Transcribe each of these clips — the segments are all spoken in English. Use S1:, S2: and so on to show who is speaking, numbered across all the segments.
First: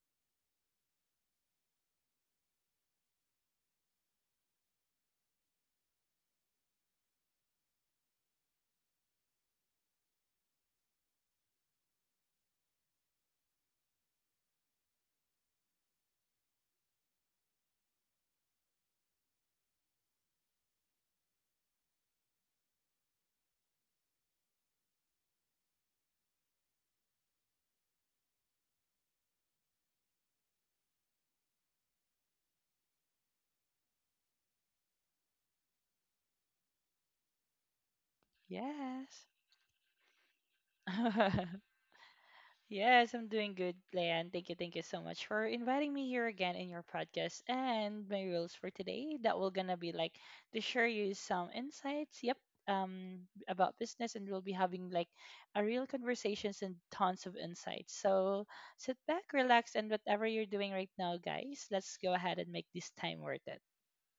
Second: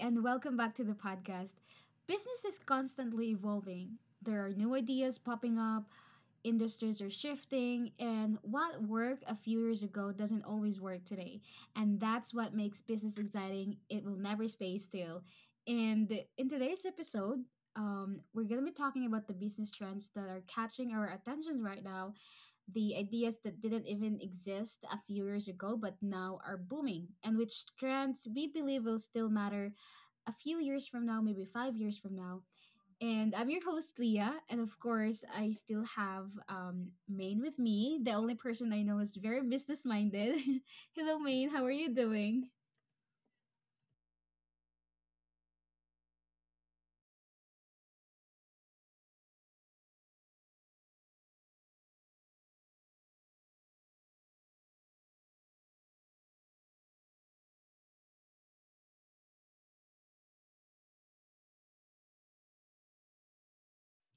S1: and welcome back to the podcast. Business is constantly evolving. There are new ideas popping up, industries are shifting, and what worked a few years ago doesn't always work today. And that's what makes business exciting. It will never stay still. And in today's episode, we're going to be talking about the business trends that are catching our attention right now, the ideas that didn't even exist a few years ago but now are booming, and which trends we believe will still matter a few years from now, maybe 5 years from now. And I'm your host, Leah, and of course, I still have Maine with me. The only person I know is
S2: Yes.
S1: very business minded. Hello, Maine, how are you doing?
S2: Yes, I'm doing good, Leanne. Thank you so much for inviting me here again in your podcast. And my rules for today that we're gonna be like to share you some insights. Yep. Um, about business, and we'll be having like a real conversations and tons of insights. So sit back, relax, and whatever you're doing right now, guys, let's go ahead and make this time worth it.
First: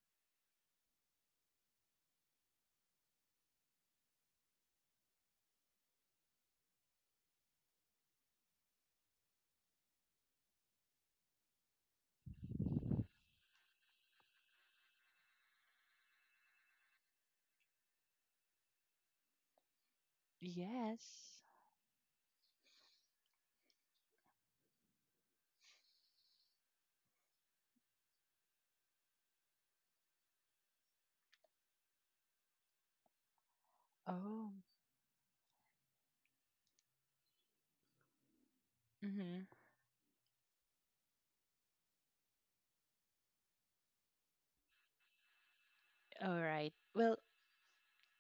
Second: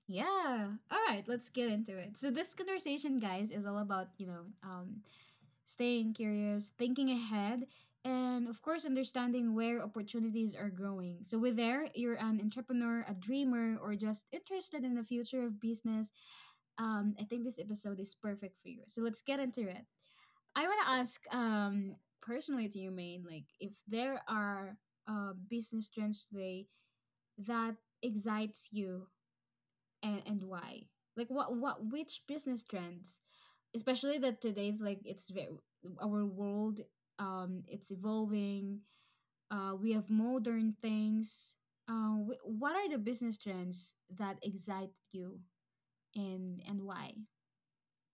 S1: Yeah. All right, let's get into it. So this conversation, guys, is all about, staying curious, thinking ahead, and of course, understanding where opportunities are growing. So, with there, you're an entrepreneur, a dreamer, or just interested in the future of business. I think this episode is perfect for you. So, let's get into it. I want to ask
S2: Yes.
S1: personally to you, Maine, like if there are business trends today that excites you and why? Like what which business trends especially that
S2: Oh.
S1: today's like it's very our world it's evolving
S2: Mm-hmm.
S1: we have modern things what are the business trends that excite you
S2: All
S1: and
S2: right.
S1: and why?
S2: Well,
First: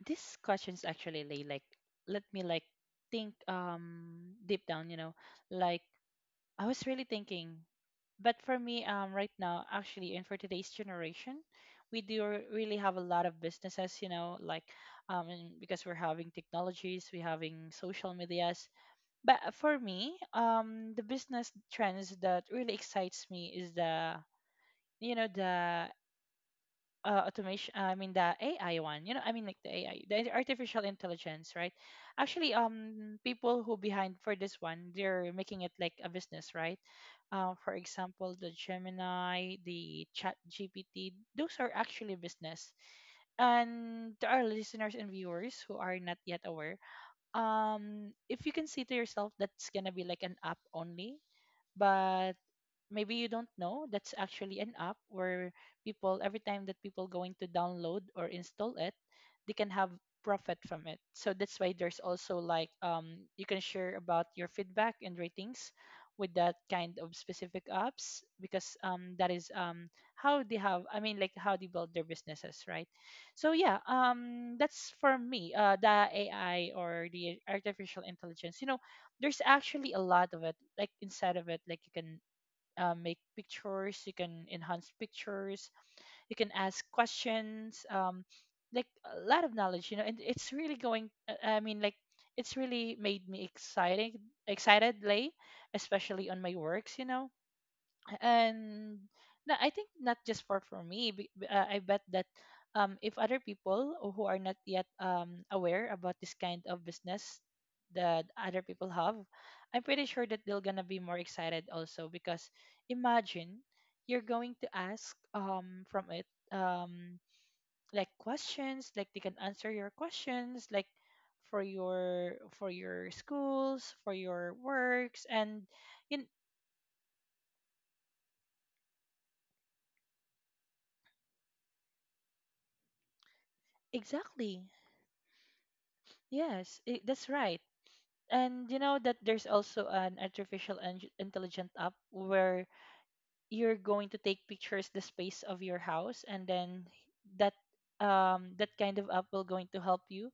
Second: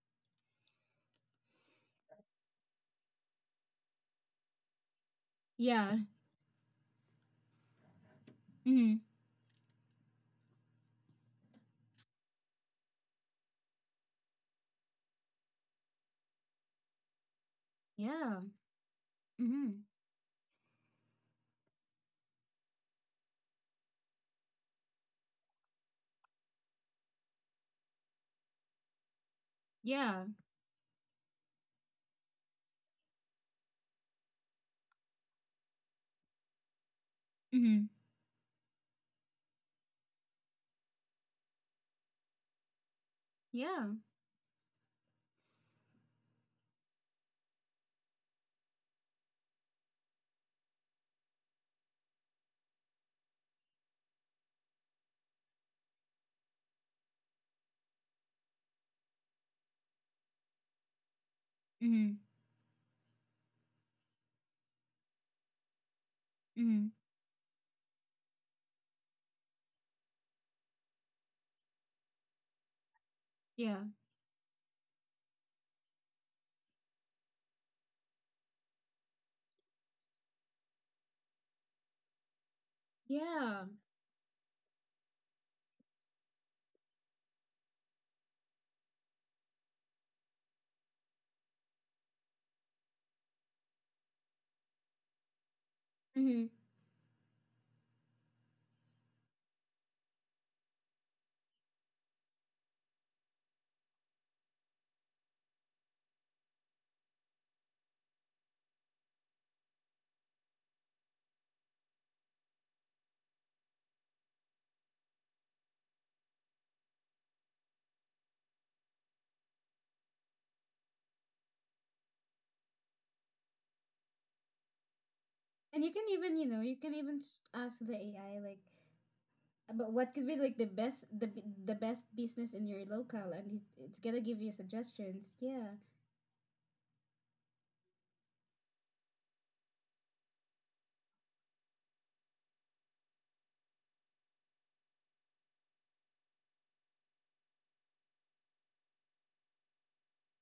S2: these questions actually lay like let me think deep down, you know like
S1: Yeah.
S2: I was really thinking. But for me
S1: Mm-hmm.
S2: right now actually, and for today's generation, we do really have a lot of businesses, you know, and because we're having technologies, we're having social
S1: Yeah.
S2: medias. But for
S1: Mm-hmm.
S2: me the business trends that really excites me is the you know the automation. I mean the AI one, you know. I mean like the AI,
S1: Yeah.
S2: the artificial intelligence, right? Actually, people who behind for this one, they're making it like a business, right? For
S1: Mm-hmm.
S2: example, the Gemini, the Chat GPT, those are actually business.
S1: Yeah.
S2: And to our listeners and viewers who are not yet aware, if you can see to yourself that's gonna be like an app only, but maybe you don't know that's actually an app where people every time that people going to download or install it, they can have profit from it. So that's why there's
S1: Mm-hmm.
S2: also like you can share about your feedback and ratings with that
S1: Mm-hmm.
S2: kind of specific apps, because that is how they have. I mean like how they build their businesses, right? So yeah,
S1: Yeah.
S2: that's for me, the AI or the artificial intelligence, you know. There's actually a lot of it like inside of it. Like you can make
S1: Yeah.
S2: pictures, you can enhance pictures, you can ask questions, like a lot of knowledge, you know. And it's really going, I mean like it's really made me exciting, excited lay, especially on
S1: Mm-hmm.
S2: my works, you know. And I think not just for me. I bet that if other people who are not yet aware about this kind of business that other people have, I'm pretty sure that they're gonna be more excited also. Because imagine you're going to ask from it um, like questions, like they can answer your questions, like for your schools, for your works, and
S1: And you can
S2: in
S1: even you can even ask the AI like, but what could be like the best business in your local, and it's gonna give you
S2: exactly.
S1: suggestions. Yeah,
S2: Yes, I that's right. And you know that there's also an intelligent app where you're going to take pictures the space of your house, and then that that kind of app will going to help you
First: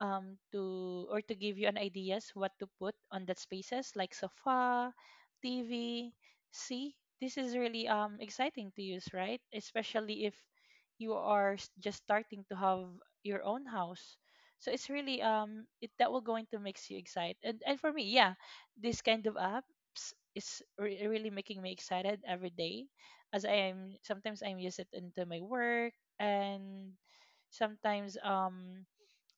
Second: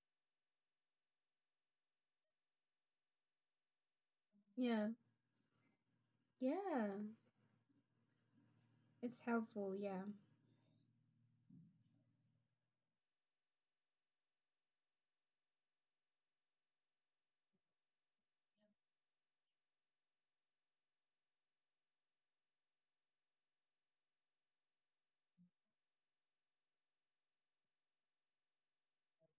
S2: to or to give you an ideas what to put on that spaces, like
S1: yeah,
S2: sofa, tv.
S1: yeah.
S2: See, this is really exciting to use,
S1: It's
S2: right?
S1: helpful. Yeah.
S2: Especially if you are just starting to have your own house. So it's really it that will going to makes you excited. And for me, yeah, this kind of apps is really making me excited every day. As I am, sometimes I'm use it into my work. And sometimes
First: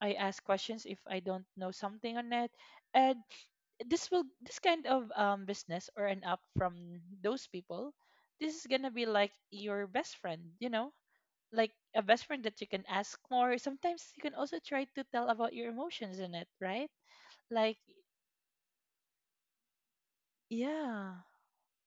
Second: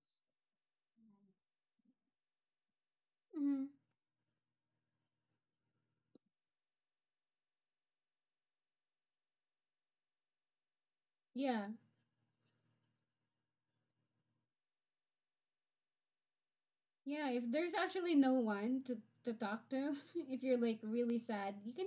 S2: I ask questions if I don't know something on it. And
S1: Mm-hmm.
S2: this kind of business or an app from those people, this is gonna be like your best friend, you know,
S1: Yeah,
S2: like a best friend that you can ask more. Sometimes you can also try to tell about your emotions in it, right?
S1: yeah. If there's
S2: Like
S1: actually no one to talk to, if you're like
S2: yeah,
S1: really sad, you can.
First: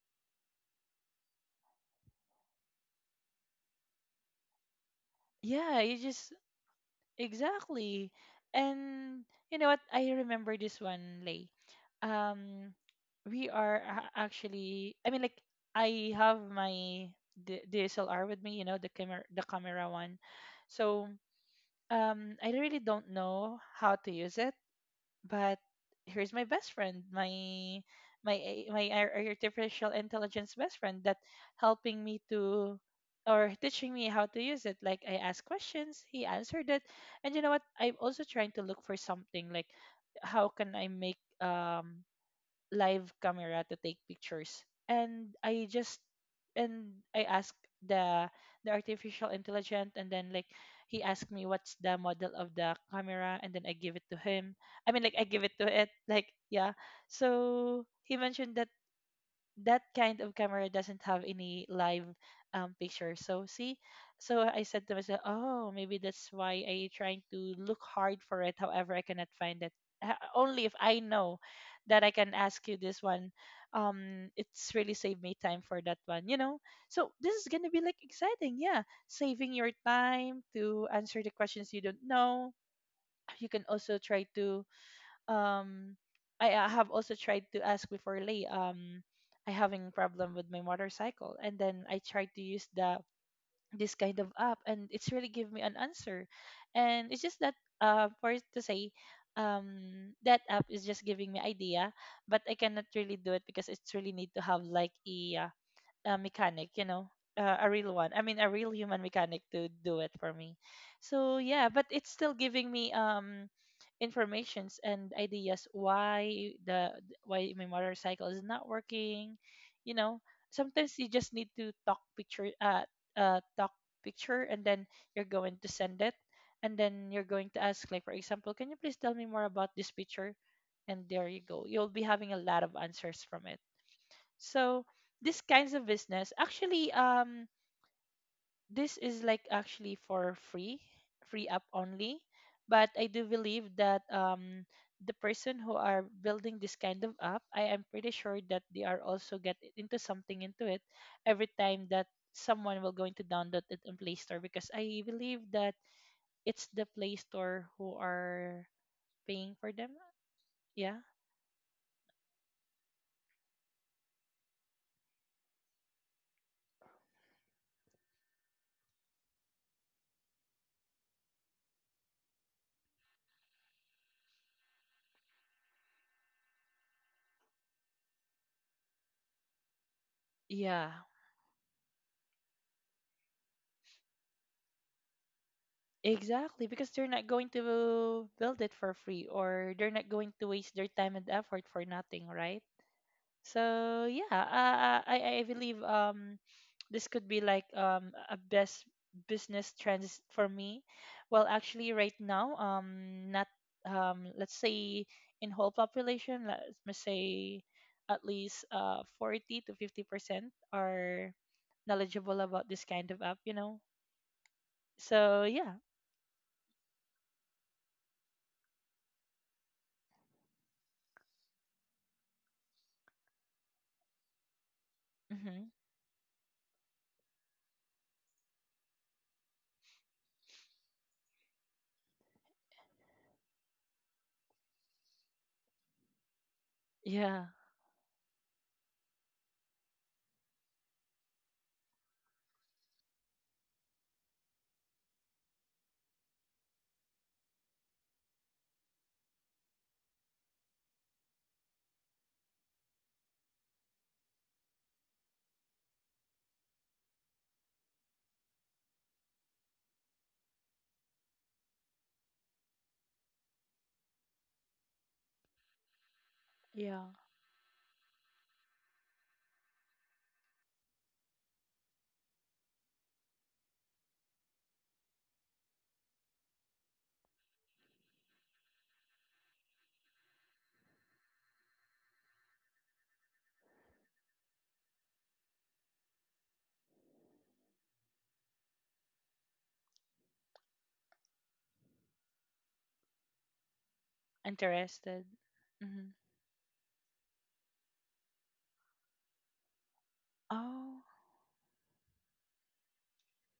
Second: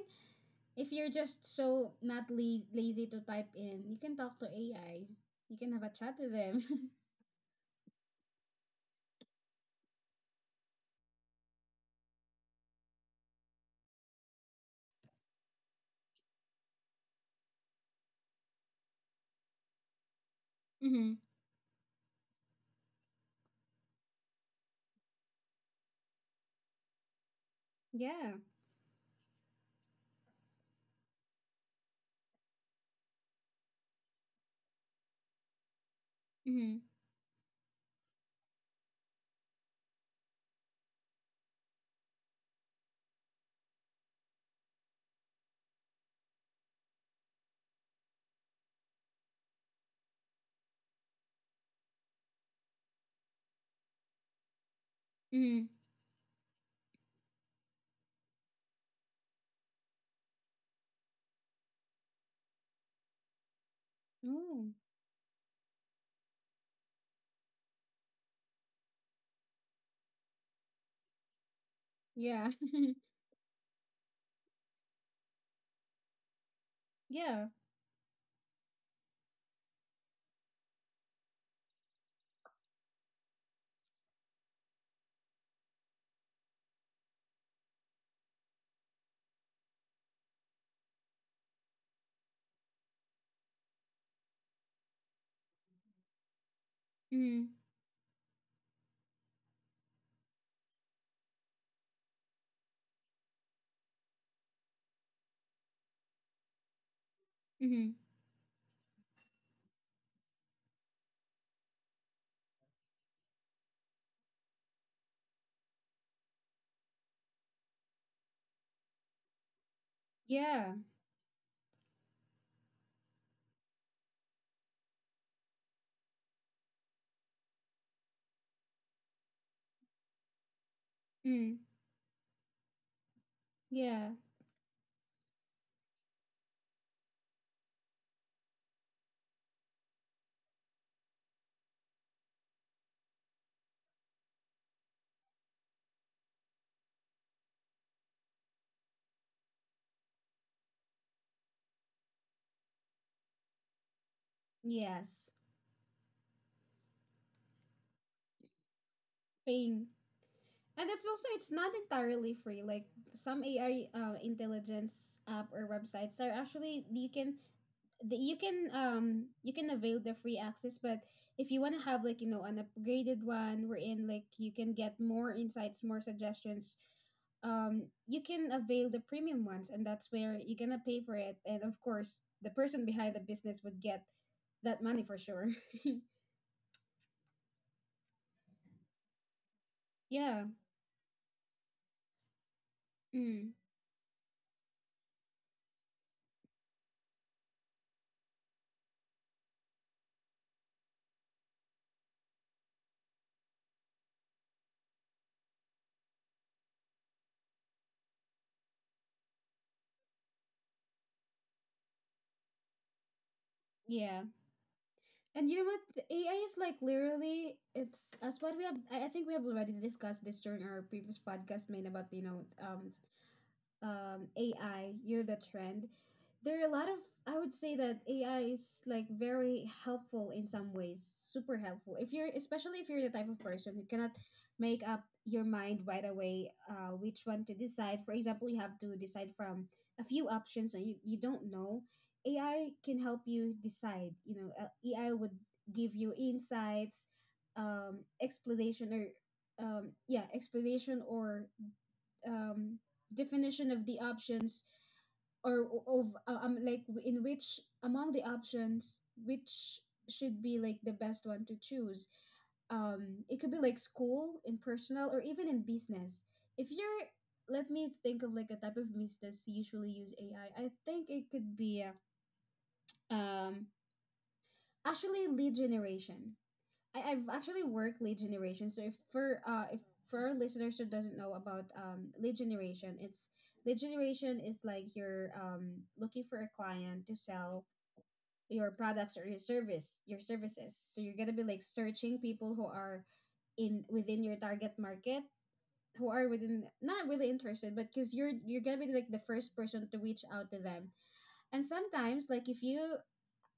S1: If you're just so not lazy to type in, you can talk to AI. You can
S2: yeah,
S1: have a
S2: you
S1: chat with
S2: just
S1: them.
S2: Exactly. And you know what? I remember this one, Lay. Um, actually, I mean, like, I have my DSLR with me, you know, the camera one. So,
S1: Mm-hmm.
S2: I really don't know how to use it, but here's my best friend, my
S1: Yeah.
S2: my a- my ar- artificial intelligence best friend that helping me to or teaching me how to use it. Like I asked questions, he answered
S1: Mm-hmm.
S2: it. And you know what? I'm also trying to look for something like, how can I make live camera to take pictures. And I just and I asked the the artificial intelligence, and then like he asked me what's the model of the camera, and then I give it to him. I mean like I give it
S1: Mm-hmm.
S2: to it, like, yeah. So he mentioned that that kind of camera doesn't have any live picture. So see, so I
S1: Oh.
S2: said to myself, oh, maybe that's why I trying to look hard for it. However, I cannot find it. Only if I know that I can
S1: Yeah.
S2: ask you this one. It's really saved me time for that one, you know. So this is
S1: Yeah.
S2: gonna be like exciting, yeah. Saving your time to answer the questions you don't know. You can also try to um I have also tried to ask before Lee. I having problem with my motorcycle, and then I tried to use the this kind of app, and it's really give me an answer. And it's just
S1: Mm-hmm.
S2: that for it to say, that app is just giving me idea, but I cannot really do it because it's really need to have like a a mechanic, you know, a real
S1: Mm-hmm.
S2: one. I mean, a real human mechanic to do it for me. So yeah, but it's still giving me informations and ideas why the why my motorcycle is not working. You know,
S1: Yeah.
S2: sometimes you just need to talk picture, and then you're going to send it, and then you're going to ask, like for example, can you please tell me more about this picture? And there you
S1: Mm.
S2: go. You'll be having a lot of answers from it.
S1: Yeah.
S2: So these kinds of business actually this is like actually for free, free app only. But I do believe that the person who are building this kind of app, I am pretty sure that they are also get into something into it every time that someone will going to download it in Play Store, because I
S1: Yes.
S2: believe that it's the Play Store who are paying for
S1: Paying.
S2: them.
S1: And
S2: Yeah.
S1: it's also it's not entirely free. Like some AI intelligence app or websites are actually you can you can you can avail the free access, but if you want to have like, you know, an upgraded one wherein like you can get more insights, more suggestions, you can avail the premium ones, and that's where you're gonna
S2: Yeah.
S1: pay for it. And of course, the person behind the business would get that money for sure.
S2: Exactly, because they're not going to build it for free, or they're not going
S1: Yeah.
S2: to waste their time and effort for nothing, right?
S1: Mm.
S2: So yeah, I believe this could be like a best business trends for me. Well, actually, right now not let's say in whole population, let's me say at least 40 to 50% are knowledgeable about this kind of app, you know.
S1: Yeah.
S2: So
S1: And you know
S2: yeah,
S1: what? The AI is like literally, it's as what we have, I think we have already discussed this during our previous podcast made about, AI, you're the
S2: hmm,
S1: trend. There are a lot of, I would say that AI is like very helpful in some ways, super helpful. If you're, especially if you're the type of person who cannot make up your mind right away, which
S2: yeah.
S1: one to decide. For example, you have to decide from a few options and you don't know. AI can help you decide. You know, AI would give you insights, explanation or yeah, explanation or um, definition of the options or of like in which among the options which should be like the best one to choose. It could be like school in personal or even in business if you're,
S2: Yeah.
S1: let me think of like a type of business usually use AI. I think it could be uh, um actually lead generation. I've actually worked lead generation. So if for our listeners who doesn't know about lead generation, it's lead generation is like you're looking for a client to sell your products or your services. So you're gonna be like searching people who are in within your target
S2: Interested.
S1: market,
S2: Hmm.
S1: who are within, not really interested, but because you're gonna be like the first person to reach out to them.
S2: Oh,
S1: And sometimes like if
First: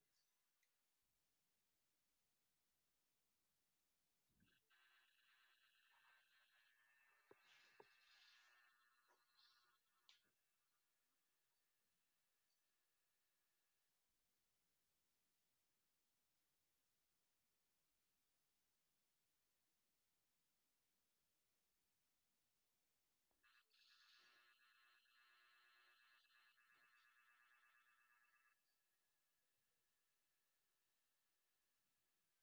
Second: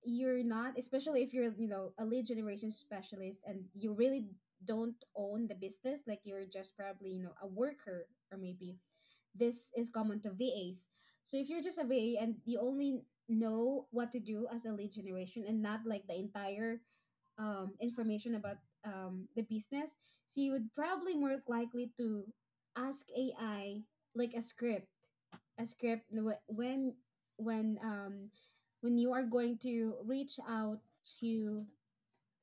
S1: you're not, especially if you're, you know, a lead generation specialist and you really don't own the business, like you're just probably, you know, a worker, or maybe this is common to VAs. So if you're just a VA and you only know what to do as a lead generation and not like the entire information about the business, so you would probably more likely to ask AI like a script when um, when you are going to reach out to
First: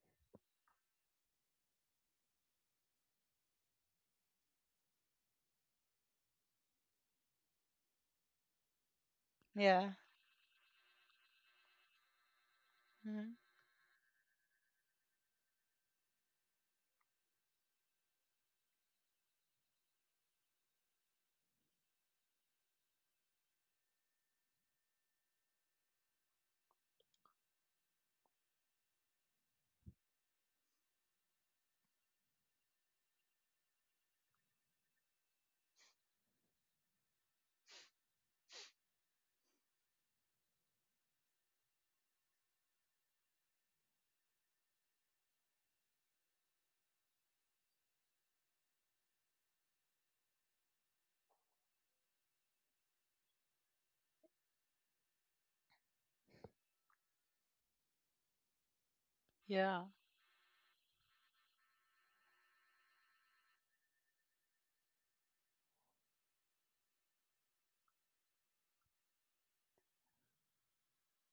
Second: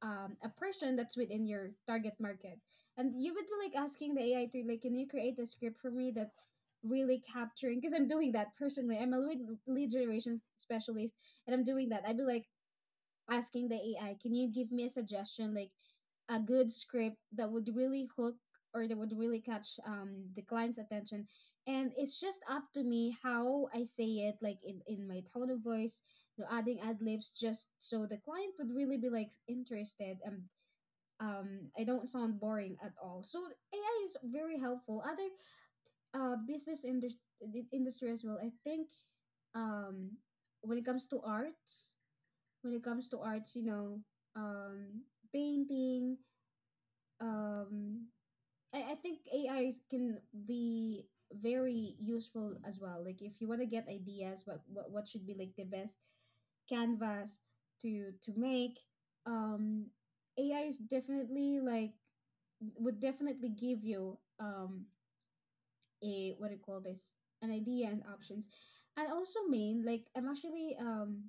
S1: a person that's within your target market, and you would be like asking the AI to like, can you create a script for me that really capturing, because I'm doing that personally. I'm a lead, lead
S2: yeah.
S1: generation specialist and I'm doing that. I'd be like
S2: Hmm.
S1: asking the AI, can you give me a suggestion like a good script that would really hook or that would really catch the client's attention? And it's just up to me how I say it, like in my tone of voice, you know, adding ad libs just so the client would really be like interested and I don't sound boring at all. So AI is very helpful. Other business industry as well. I think um when it comes to arts, when it comes to arts, you know, um, painting. Um, I think AIs can be very useful as well. Like if you want to get ideas, what should be like the best canvas to make.
S2: Yeah.
S1: Um, AI is definitely like, would definitely give you a, what do you call this, an idea and options. And also main like I'm actually um,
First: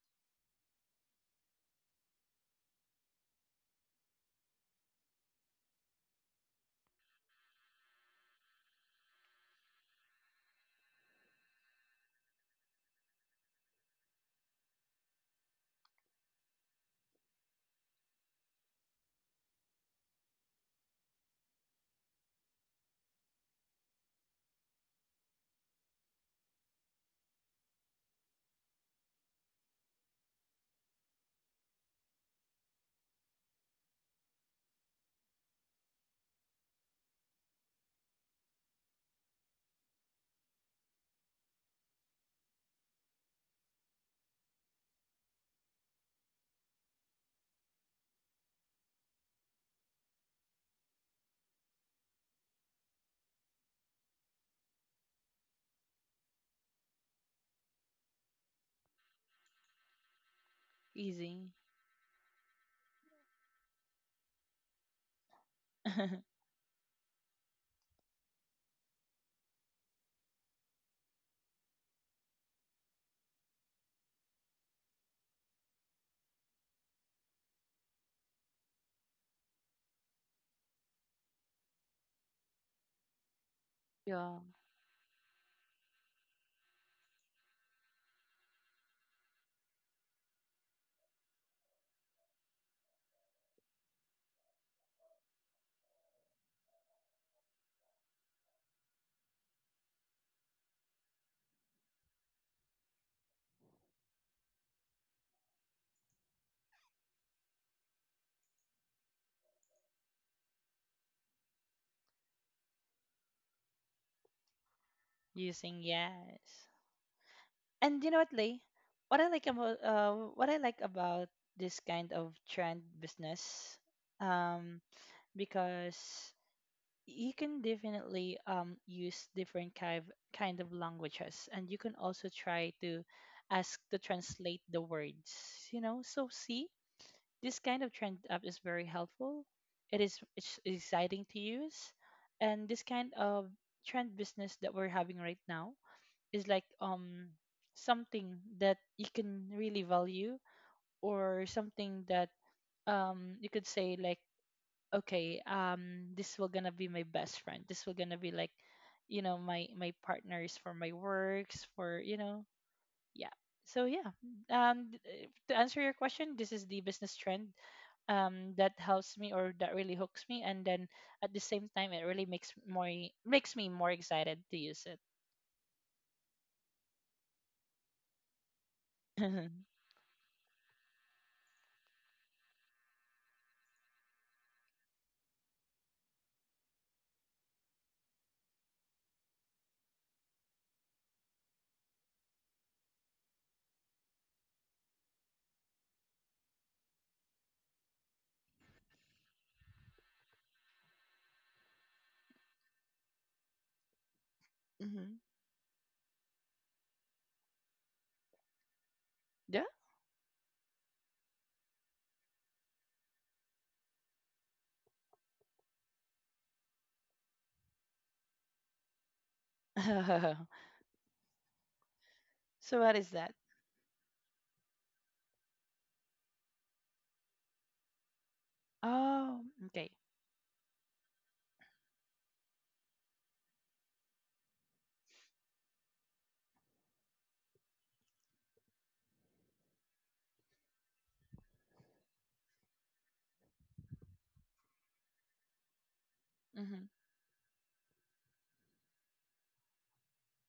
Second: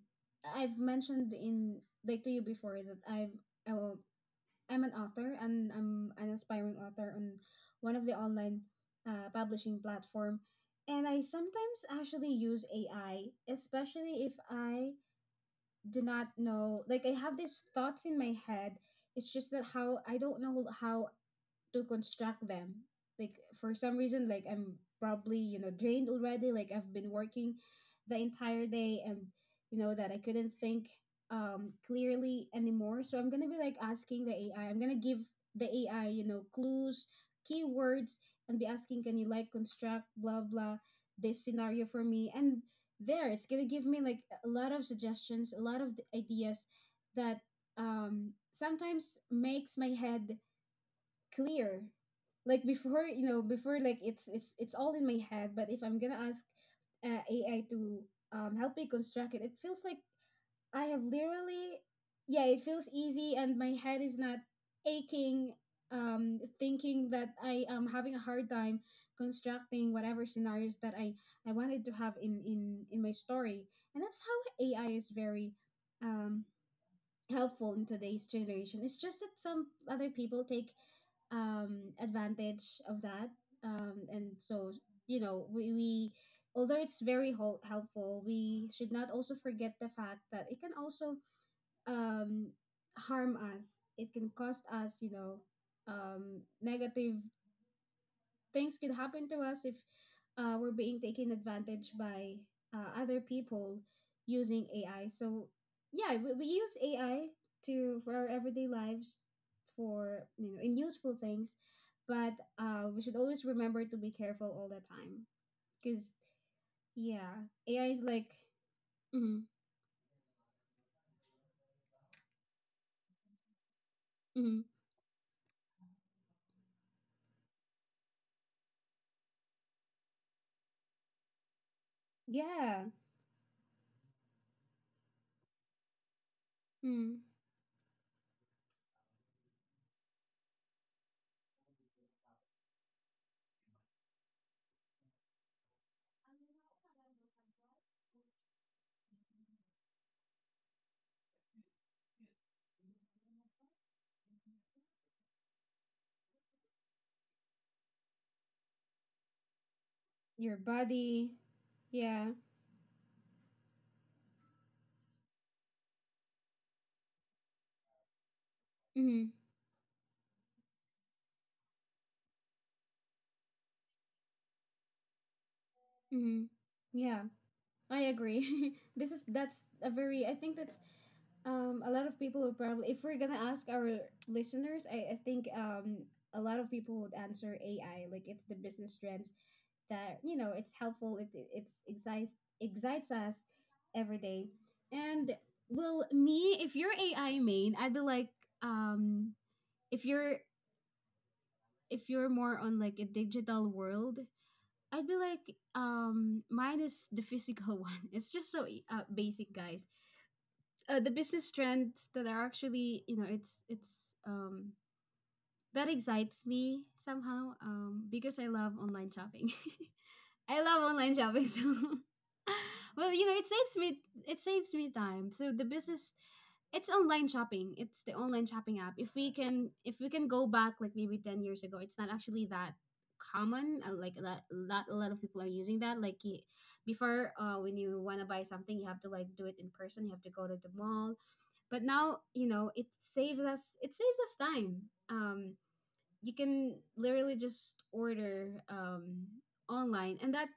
S1: I've mentioned in, like to you before, that I'm uh, I'm an author and I'm an aspiring author on one of the online publishing platform, and I sometimes actually use AI, especially if I do not know, like I have these thoughts in my head, it's just that how, I don't know how to construct them. Like for some reason, like I'm probably, you know, drained already, like I've been working the entire day, and you know that I couldn't think clearly anymore. So I'm gonna be like asking the AI, I'm gonna give the AI, you know, clues, keywords, and be asking, can you like construct blah blah this scenario for me? And there, it's gonna give me like a lot of suggestions, a lot of ideas that um sometimes makes my head clear. Like before, you know, before, like it's all in my head, but if I'm gonna ask AI to help me construct it, it feels like I have
S2: Easy.
S1: literally, yeah, it feels easy, and my head is not aching thinking that I am having a hard time constructing whatever scenarios that I wanted to have in my story. And that's how AI is very um helpful in today's generation. It's just that some other people take advantage of that, and
S2: yeah.
S1: so, you know, we, although it's very helpful, we should not also forget the fact that it can also um, harm us. It can cost us, you know, negative things could happen to us if we're being taken advantage by other people using AI. So yeah, we use AI to, for our everyday lives, for, you know, in useful things, but we should always remember to be careful all the time,
S2: Using
S1: because
S2: yes.
S1: yeah, AI is
S2: And you know
S1: like,
S2: what, Lay? What I
S1: mm,
S2: like about what I like about this kind of trend business,
S1: mm,
S2: um, because you can definitely use different kind of languages, and you can also try
S1: yeah,
S2: to ask to translate the words. You know, so see,
S1: mm,
S2: this kind of trend app is very helpful. It's exciting to use, and this kind of trend business that we're having right now is like something that you can really value, or something that you could say like, okay, this will gonna be my best friend. This will gonna be like, you know, my
S1: your
S2: partners for my
S1: body,
S2: works, for you
S1: yeah,
S2: know, yeah. So yeah, to answer your question, this is the business trend that helps
S1: mm,
S2: me or that really hooks me, and then at the same time, it really makes me more excited to use it.
S1: mm, yeah. I agree. This is, that's a very, I think that's a lot of people would probably, if we're gonna ask our listeners, I think a lot of people would answer AI. Like it's the business trends that, you know, it's helpful. It- it's excites excites us every day. And well, me, if you're AI main, I'd be like, um, if you're, if you're more on like a digital world, I'd be
S2: hmm.
S1: like, mine is the physical one. It's just so basic,
S2: Yeah.
S1: guys. The business trends that are actually, you know, it's that excites me somehow, because I love online shopping. I love online shopping, so
S2: So what
S1: well,
S2: is
S1: you know,
S2: that?
S1: it saves me time. So the business, it's online shopping, it's the online shopping app.
S2: Oh, okay.
S1: If we can go back like maybe 10 years ago, it's not actually that common. Like that, not a lot of people are using that. Before, when you want to buy something, you have to like do it in person, you have to go to the mall. But now, you know, it saves us time. um you can
S2: Mm-hmm.
S1: literally just order online. And that,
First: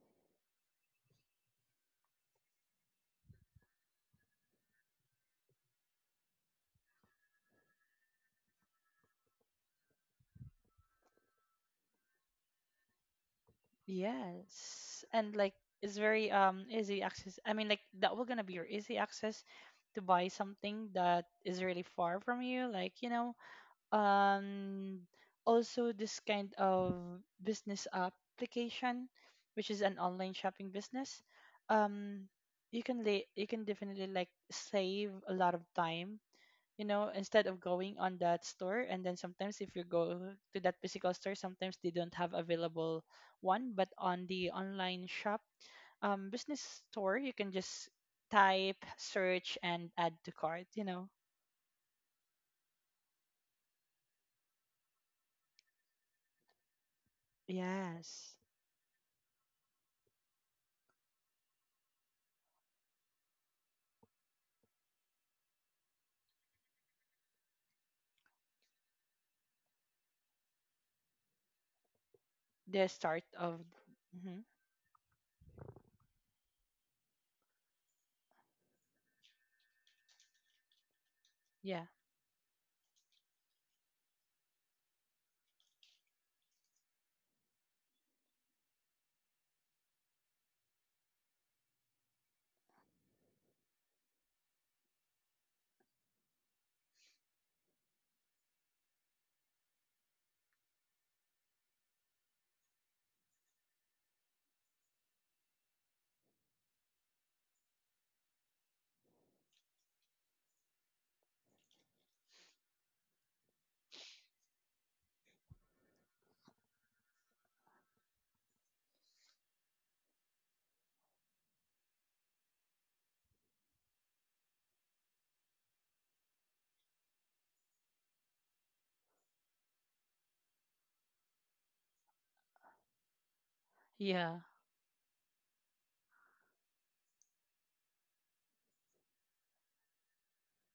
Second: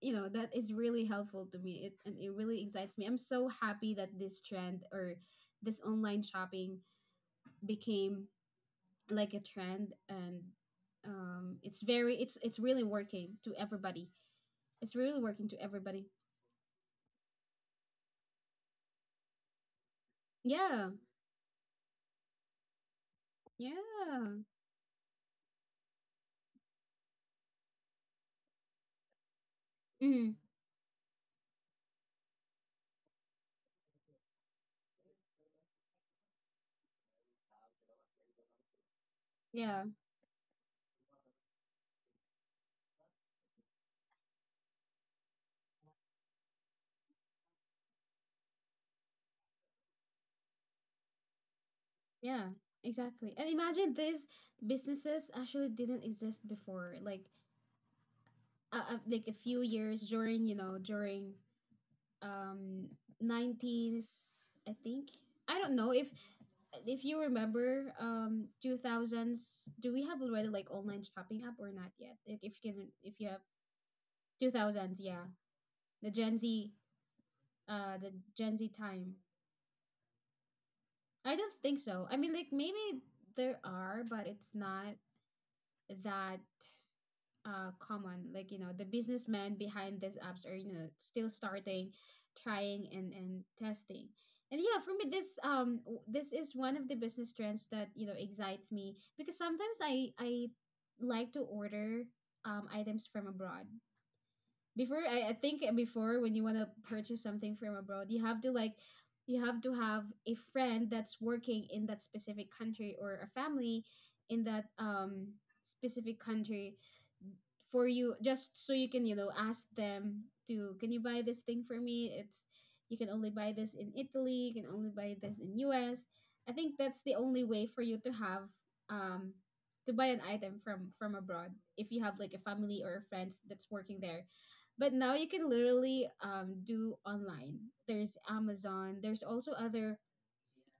S1: you know, that is really helpful to me. It And it really excites me. I'm so happy that this trend, or this online shopping, became like a trend. And it's very, it's really working to everybody. It's
S2: Yes.
S1: really
S2: And
S1: working
S2: like
S1: to
S2: it's
S1: everybody.
S2: very easy access. I mean like that will gonna be your easy access to buy
S1: Yeah,
S2: something that is really far from you. Like, you know,
S1: yeah.
S2: um also this kind of business application, which is an
S1: mm,
S2: online shopping business, um you can lay, you can definitely like save a lot of time. You know, instead of going on that store, and then sometimes if
S1: yeah.
S2: you go to that physical store sometimes they don't have available one, but on the online shop business store, you can just type, search, and add to cart, you know.
S1: Yeah, exactly. And imagine these businesses actually didn't exist before,
S2: Yes,
S1: like a few years during, you know, during um 90s, I think. I don't know if you remember, 2000s, do we have already like online shopping app or not yet? Like if you can,
S2: the
S1: if
S2: start
S1: you have.
S2: of, hmm,
S1: 2000s, yeah. The Gen Z, the Gen Z time. I don't think
S2: yeah,
S1: so. I mean, like maybe there are, but it's not that common. Like, you know, the businessmen behind these apps are, you know, still starting, trying and testing. And yeah, for me, this this is one of the business trends that, you know, excites me. Because sometimes I like to order items from abroad. I think before, when you want to purchase something from abroad, you have to like, you have to have a friend that's working in that specific country, or a family in that specific country for you, just so you can, you know, ask them to, can you buy this thing for me. It's, you can only buy this in Italy, you can only buy this in US. I think that's the only way for you to have um to buy an item from abroad, if you have like a family or a friend that's working there.
S2: yeah,
S1: But now you can literally do online. There's Amazon, there's also other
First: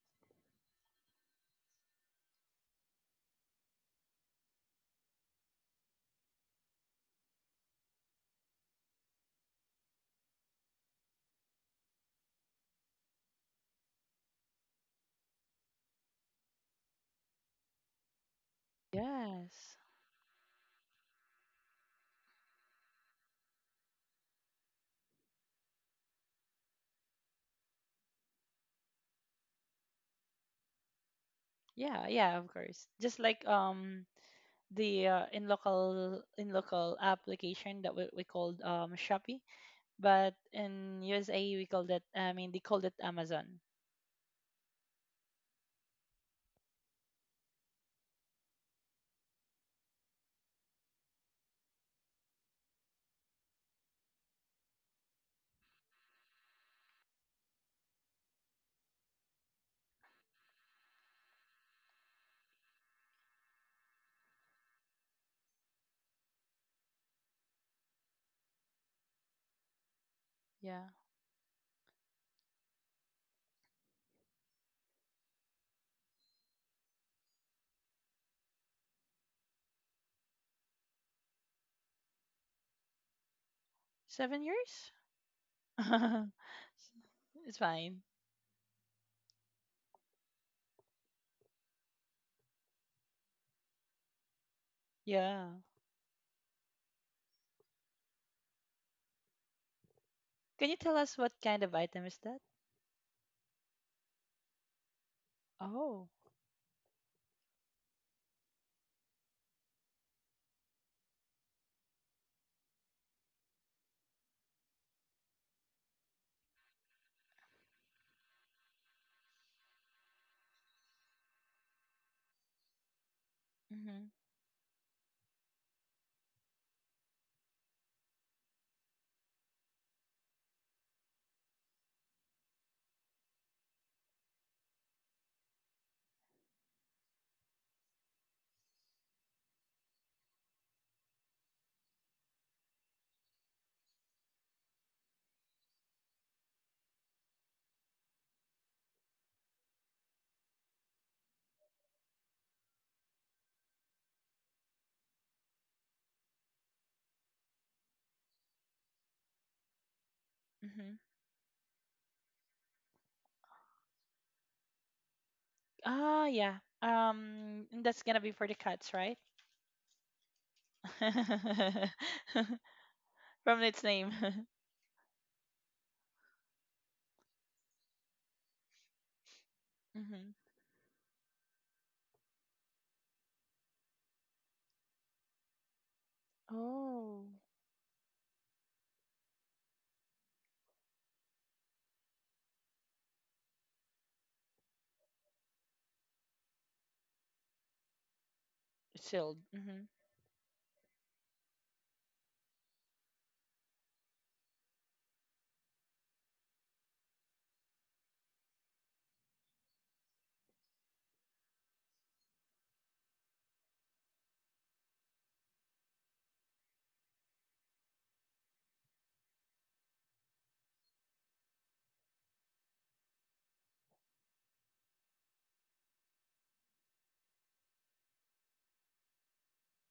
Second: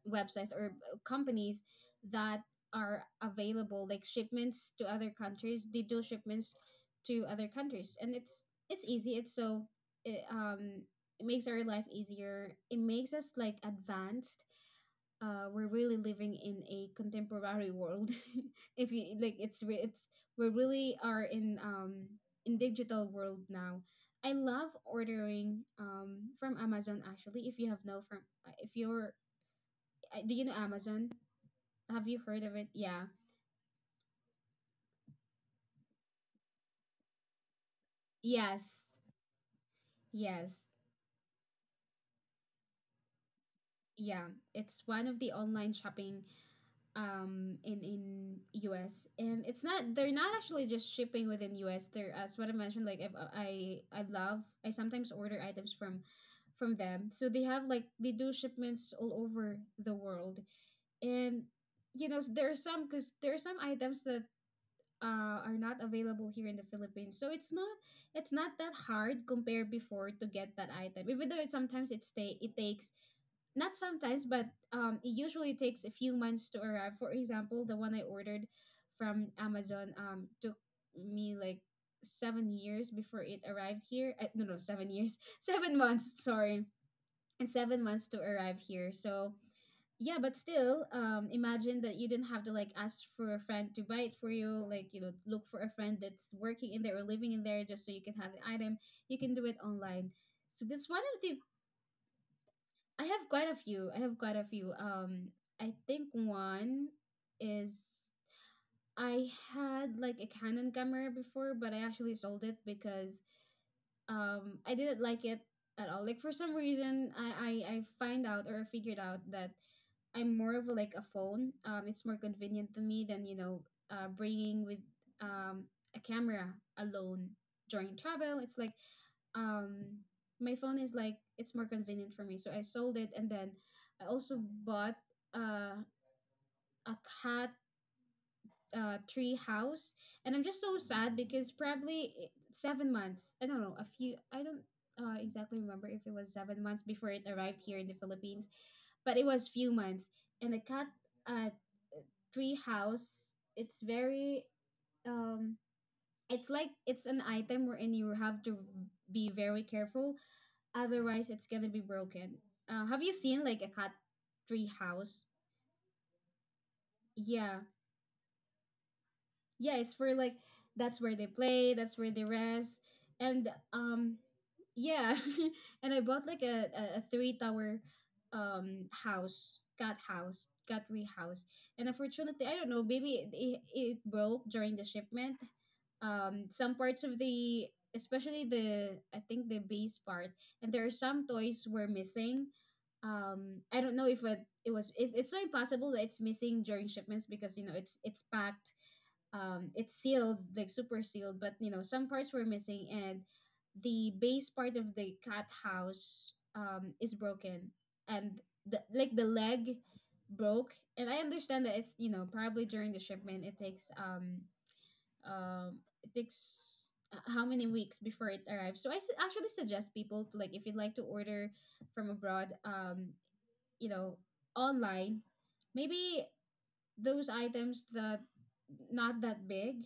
S1: websites or companies that are available like shipments to other countries. They do shipments to other countries, and it's easy, it's so it, um it makes our life easier. It makes us like advanced. We're really living in a contemporary world. if you like it's
S2: yes,
S1: re- It's, we really are in digital world now. I love ordering from Amazon. Actually, if you have no from if you're do you know Amazon, have
S2: yeah,
S1: you
S2: yeah,
S1: heard
S2: of
S1: of it?
S2: course,
S1: Yeah.
S2: just like the in local application that we
S1: Yes.
S2: called Shopee, but
S1: Yes.
S2: in USA we called it. I mean they called it Amazon.
S1: Yeah. It's one of the online shopping in US, and it's not, they're not actually just shipping within US. They're, as what I mentioned, like if I sometimes order items from them. So they have like, they do shipments all over the world. And you know, there are some, cuz there are some items that are not available here in the Philippines. So it's not, it's not that hard compared before to get that
S2: Yeah,
S1: item. Even though it takes, not sometimes, but it usually takes a few months to arrive. For example, the one I ordered from Amazon took me like 7 years before it arrived here.
S2: seven
S1: No, no,
S2: years
S1: 7 years, 7 months. Sorry, and
S2: It's
S1: seven
S2: fine,
S1: months to arrive here. So yeah, but still imagine that you didn't have to like ask for a friend to buy it for you, like, you know,
S2: yeah.
S1: look for a friend that's working in there or living in there just so you can have the item. You can do it online.
S2: Can
S1: So
S2: you
S1: this
S2: tell
S1: one
S2: us
S1: of
S2: what
S1: the,
S2: kind of item is that?
S1: I have quite a few, I have quite a few. I
S2: Oh,
S1: think one is, I had like a Canon camera before, but I actually sold it because I didn't like it at all. Like for some reason, I find out or figured out that I'm more of like a phone. It's more convenient to me than, you know,
S2: mm-hmm,
S1: bringing with um a camera alone during travel. It's like um my phone is like, it's more convenient for me. So I sold it, and then I also bought uh a cat tree house. And I'm just so sad because probably 7 months, I don't know, a few, I don't exactly remember if it was 7 months before it arrived here in the Philippines, but it was few months. And the cat uh tree house, it's very um it's like, it's an item wherein you have to be very careful,
S2: mm-hmm.
S1: otherwise it's gonna be broken. Uh, have you seen like a cat tree house?
S2: Ah yeah,
S1: Yeah,
S2: and that's gonna be for the cats, right?
S1: yeah, it's for like, that's where they play, that's where they rest. And
S2: From its name.
S1: yeah. And I bought like a three tower
S2: hmm.
S1: house cat tree house. And unfortunately, I don't know, maybe it broke during the shipment. Some parts
S2: Oh.
S1: of the, especially the I think the base part, and there are some toys were missing. I don't know if it was it's so impossible that it's missing during shipments because, you know, it's packed,
S2: Sealed. Hmm.
S1: it's sealed, like super sealed. But you know, some parts were missing, and the base part of the cat house is broken. And the, like the leg, broke. And I understand that it's, you know, probably during the shipment, it takes um it takes, how many weeks before it arrives. So actually suggest people to like, if you'd like to order from abroad, you know, online, maybe those items that not that big,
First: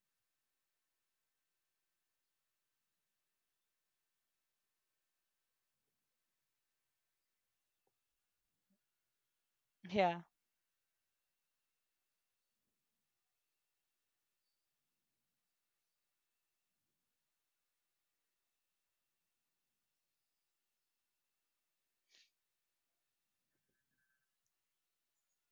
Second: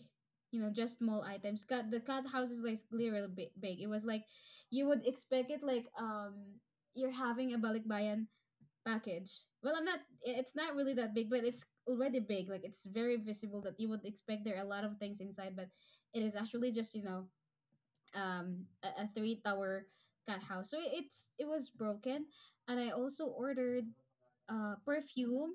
S1: you know, just small items. Cat, the cat house is like literally big, big. It was like, you would expect it like you're having a balikbayan package. Well, I'm not,
S2: Yeah.
S1: it's not really that big, but it's already big. Like it's very visible that you would expect there are a lot of things inside, but it is actually just, you know, a three tower cat house. So it's, it was broken. And I also ordered perfume,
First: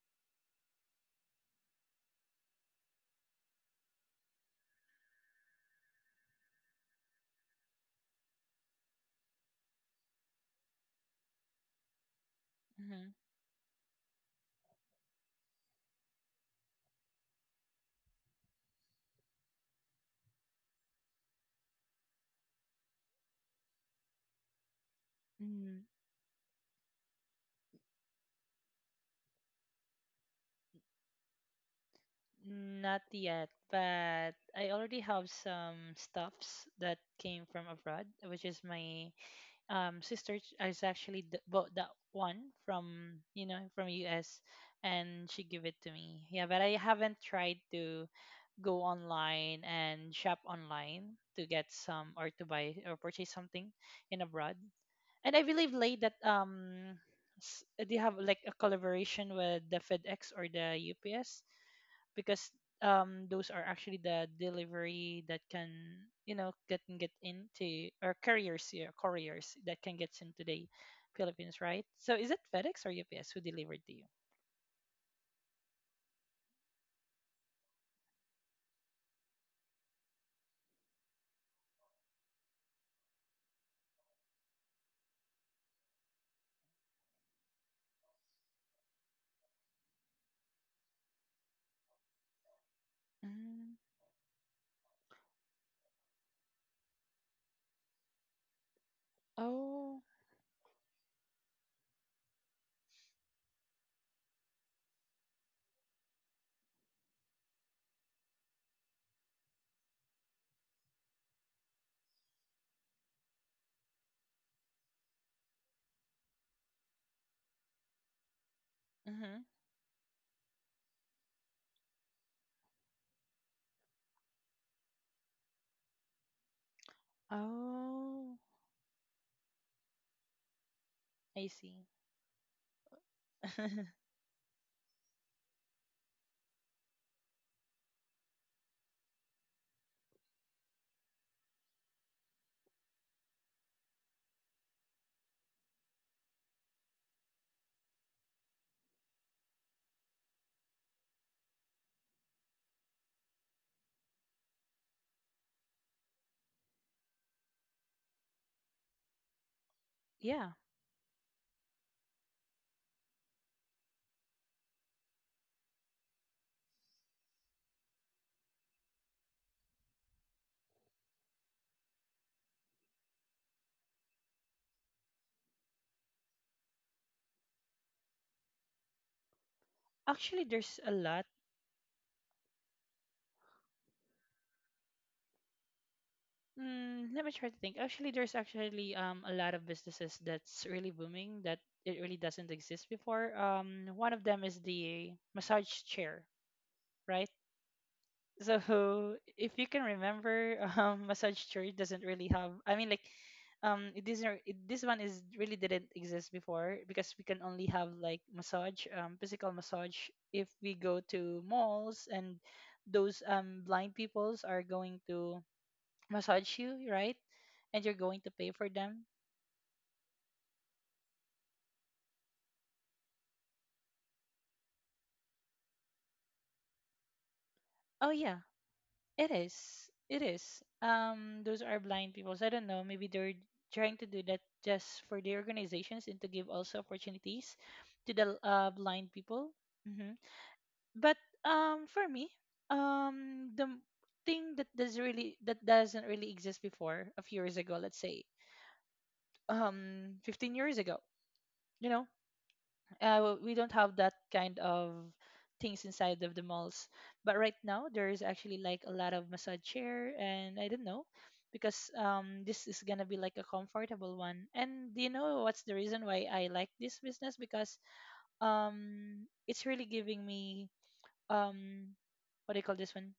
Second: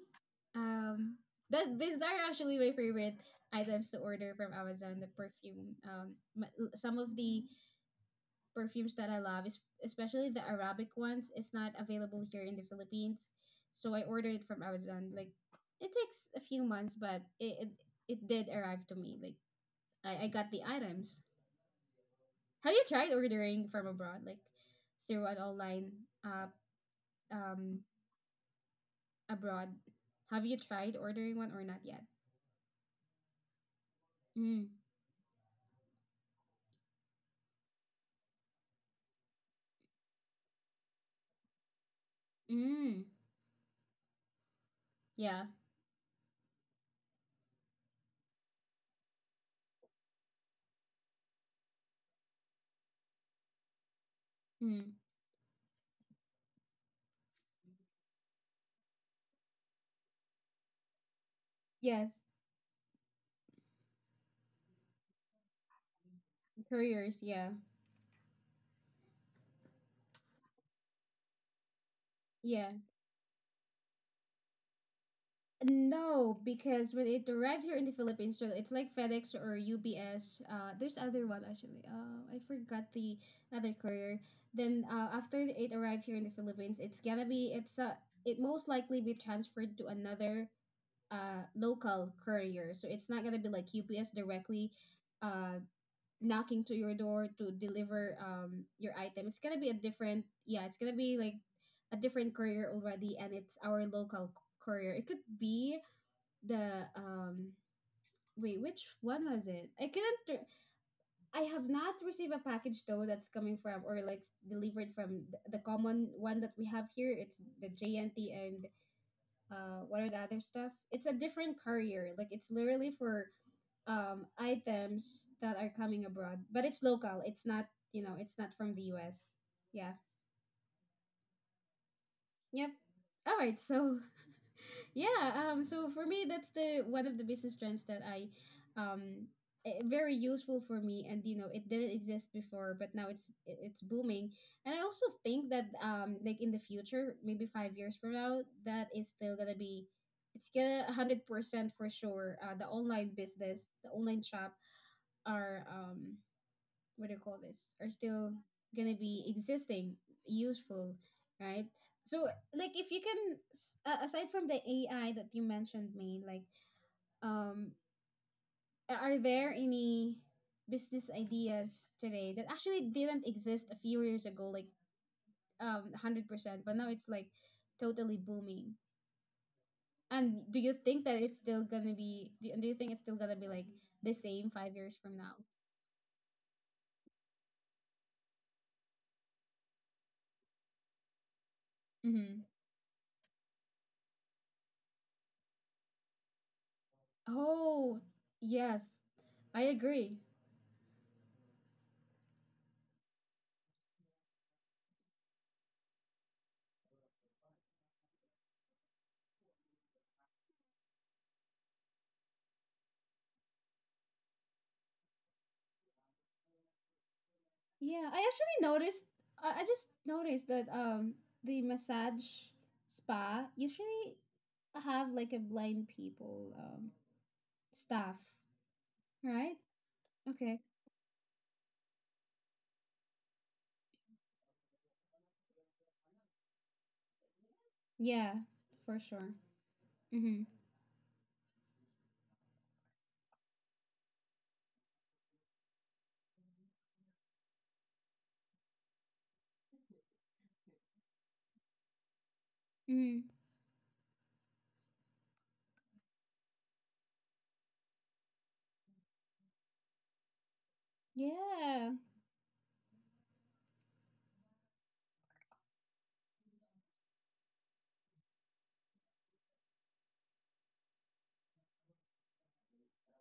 S1: um, that these are actually my favorite items to order from Amazon. The perfume. Some of the perfumes that I love is especially the Arabic ones. It's not available here in the
S2: hmm
S1: Philippines, so I ordered it from Amazon. Like, it takes a few months, but it did arrive to me. Like, I got the items. Have you tried ordering from abroad, like through an
S2: N-
S1: online uh um abroad? Have you tried ordering one or not yet?
S2: Not yet, but I
S1: Mm.
S2: already have some stuffs that came from abroad, which is my sister bought that one
S1: Mm.
S2: from from US, and
S1: Yeah.
S2: she gave it to me. Yeah, but I haven't tried to go online and shop online to get some or to buy or purchase something in abroad.
S1: Hmm.
S2: And I believe late that they have like a collaboration with the FedEx or the UPS
S1: Yes,
S2: because those are actually the delivery that can get
S1: couriers. Yeah,
S2: into or carriers, yeah, couriers that can get into the Philippines, right? So is it
S1: yeah.
S2: FedEx or UPS who delivered to you?
S1: No, because when it arrived here in the Philippines, so it's like FedEx or UPS. There's other one actually. I forgot the other courier. Then after it arrived here in the Philippines, it's gonna be it most likely be transferred to another local courier. So it's not gonna be like
S2: Mm.
S1: UPS directly, uh knocking to your door to deliver your item. It's gonna be a
S2: Oh.
S1: different, yeah, it's gonna be like a different courier already. And it's our local courier. It could be the wait, which one was it, I couldn't I have not received a package though, that's coming from, or like delivered from the common one that we have here, it's the jnt. And
S2: Mm-hmm.
S1: what are the other stuff? It's a different courier. Like it's literally for items that are coming abroad, but it's local. It's not, you know, it's
S2: Oh,
S1: not from the US. Yeah.
S2: I see.
S1: Yep. All right. So, yeah. So for me, that's the one of the business trends that I, um, eh, very useful for me. And you know, it didn't exist before, but now it's booming. And I also think that like in the future, maybe 5 years from now, that is still gonna be, it's gonna 100% for sure. The online business, the online shop are what do you call this, are still gonna be existing,
S2: Yeah,
S1: useful, right? So like, if you can aside from the AI that you mentioned me, like um a- are there any business ideas today that actually didn't exist a few years ago, like 100%, but now it's like totally booming? And
S2: actually,
S1: do you
S2: there's a
S1: think that
S2: lot.
S1: it's still gonna be, do you think it's still gonna be like the same 5 years from now?
S2: Mm, let me try to think. Actually, there's actually a lot of businesses that's really booming that it really
S1: Mm-hmm.
S2: doesn't exist before. One of them is the massage chair, right?
S1: Oh,
S2: So
S1: yes,
S2: if
S1: I
S2: you can
S1: agree.
S2: remember, Massage chair doesn't really have. I mean, like, it isn't. This one is really didn't exist before because we can only have like massage, physical massage if we go to malls, and those blind peoples are going to massage you, right? And you're
S1: Yeah, I
S2: going to pay
S1: actually
S2: for
S1: noticed.
S2: them.
S1: I just noticed that the massage spa usually have like a blind people
S2: Oh
S1: staff,
S2: yeah, it
S1: right?
S2: is. It
S1: Okay.
S2: is. Those are blind people. So I don't know. Maybe they're trying to do that just for the organizations and to give also opportunities to
S1: Yeah,
S2: the
S1: for
S2: blind
S1: sure.
S2: people. Hmm.
S1: Mhm.
S2: But for me, the thing that doesn't really exist before a few years ago, let's say, 15 years ago, you know,
S1: Mhm.
S2: well, we don't have that kind of things inside of the malls. But right now, there is actually like a lot of massage chair, and I don't know because
S1: Yeah.
S2: this is gonna be like a comfortable one. And do you know what's the reason why I like this business? Because it's really giving me um what do you call this one?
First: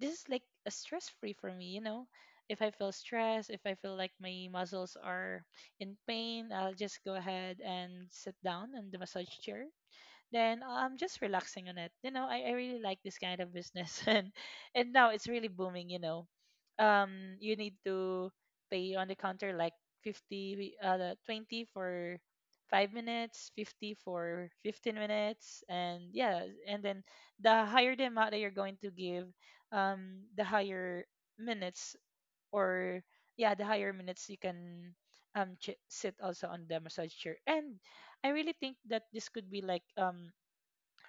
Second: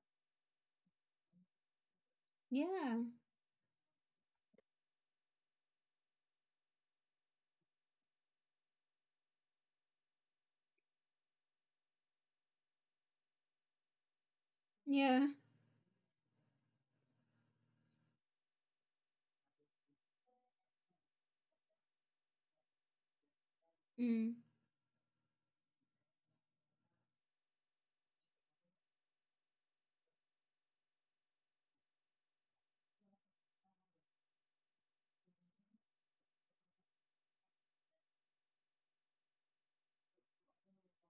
S2: This is like a stress free for me, you know. If I feel
S1: Yeah.
S2: stressed, if I feel like my muscles are in pain, I'll just go ahead and sit down on the massage chair, then I'm just relaxing on it. You know, I really like this kind of business. And now
S1: Yeah.
S2: it's really booming, you know. You need to pay on the counter like 50 uh 20 for 5 minutes, 50
S1: Mm.
S2: for 15 minutes, and yeah, and then the higher the amount that you're going to give, the higher minutes, or yeah, the higher minutes you can sit also on the massage chair. And I really think that this could be like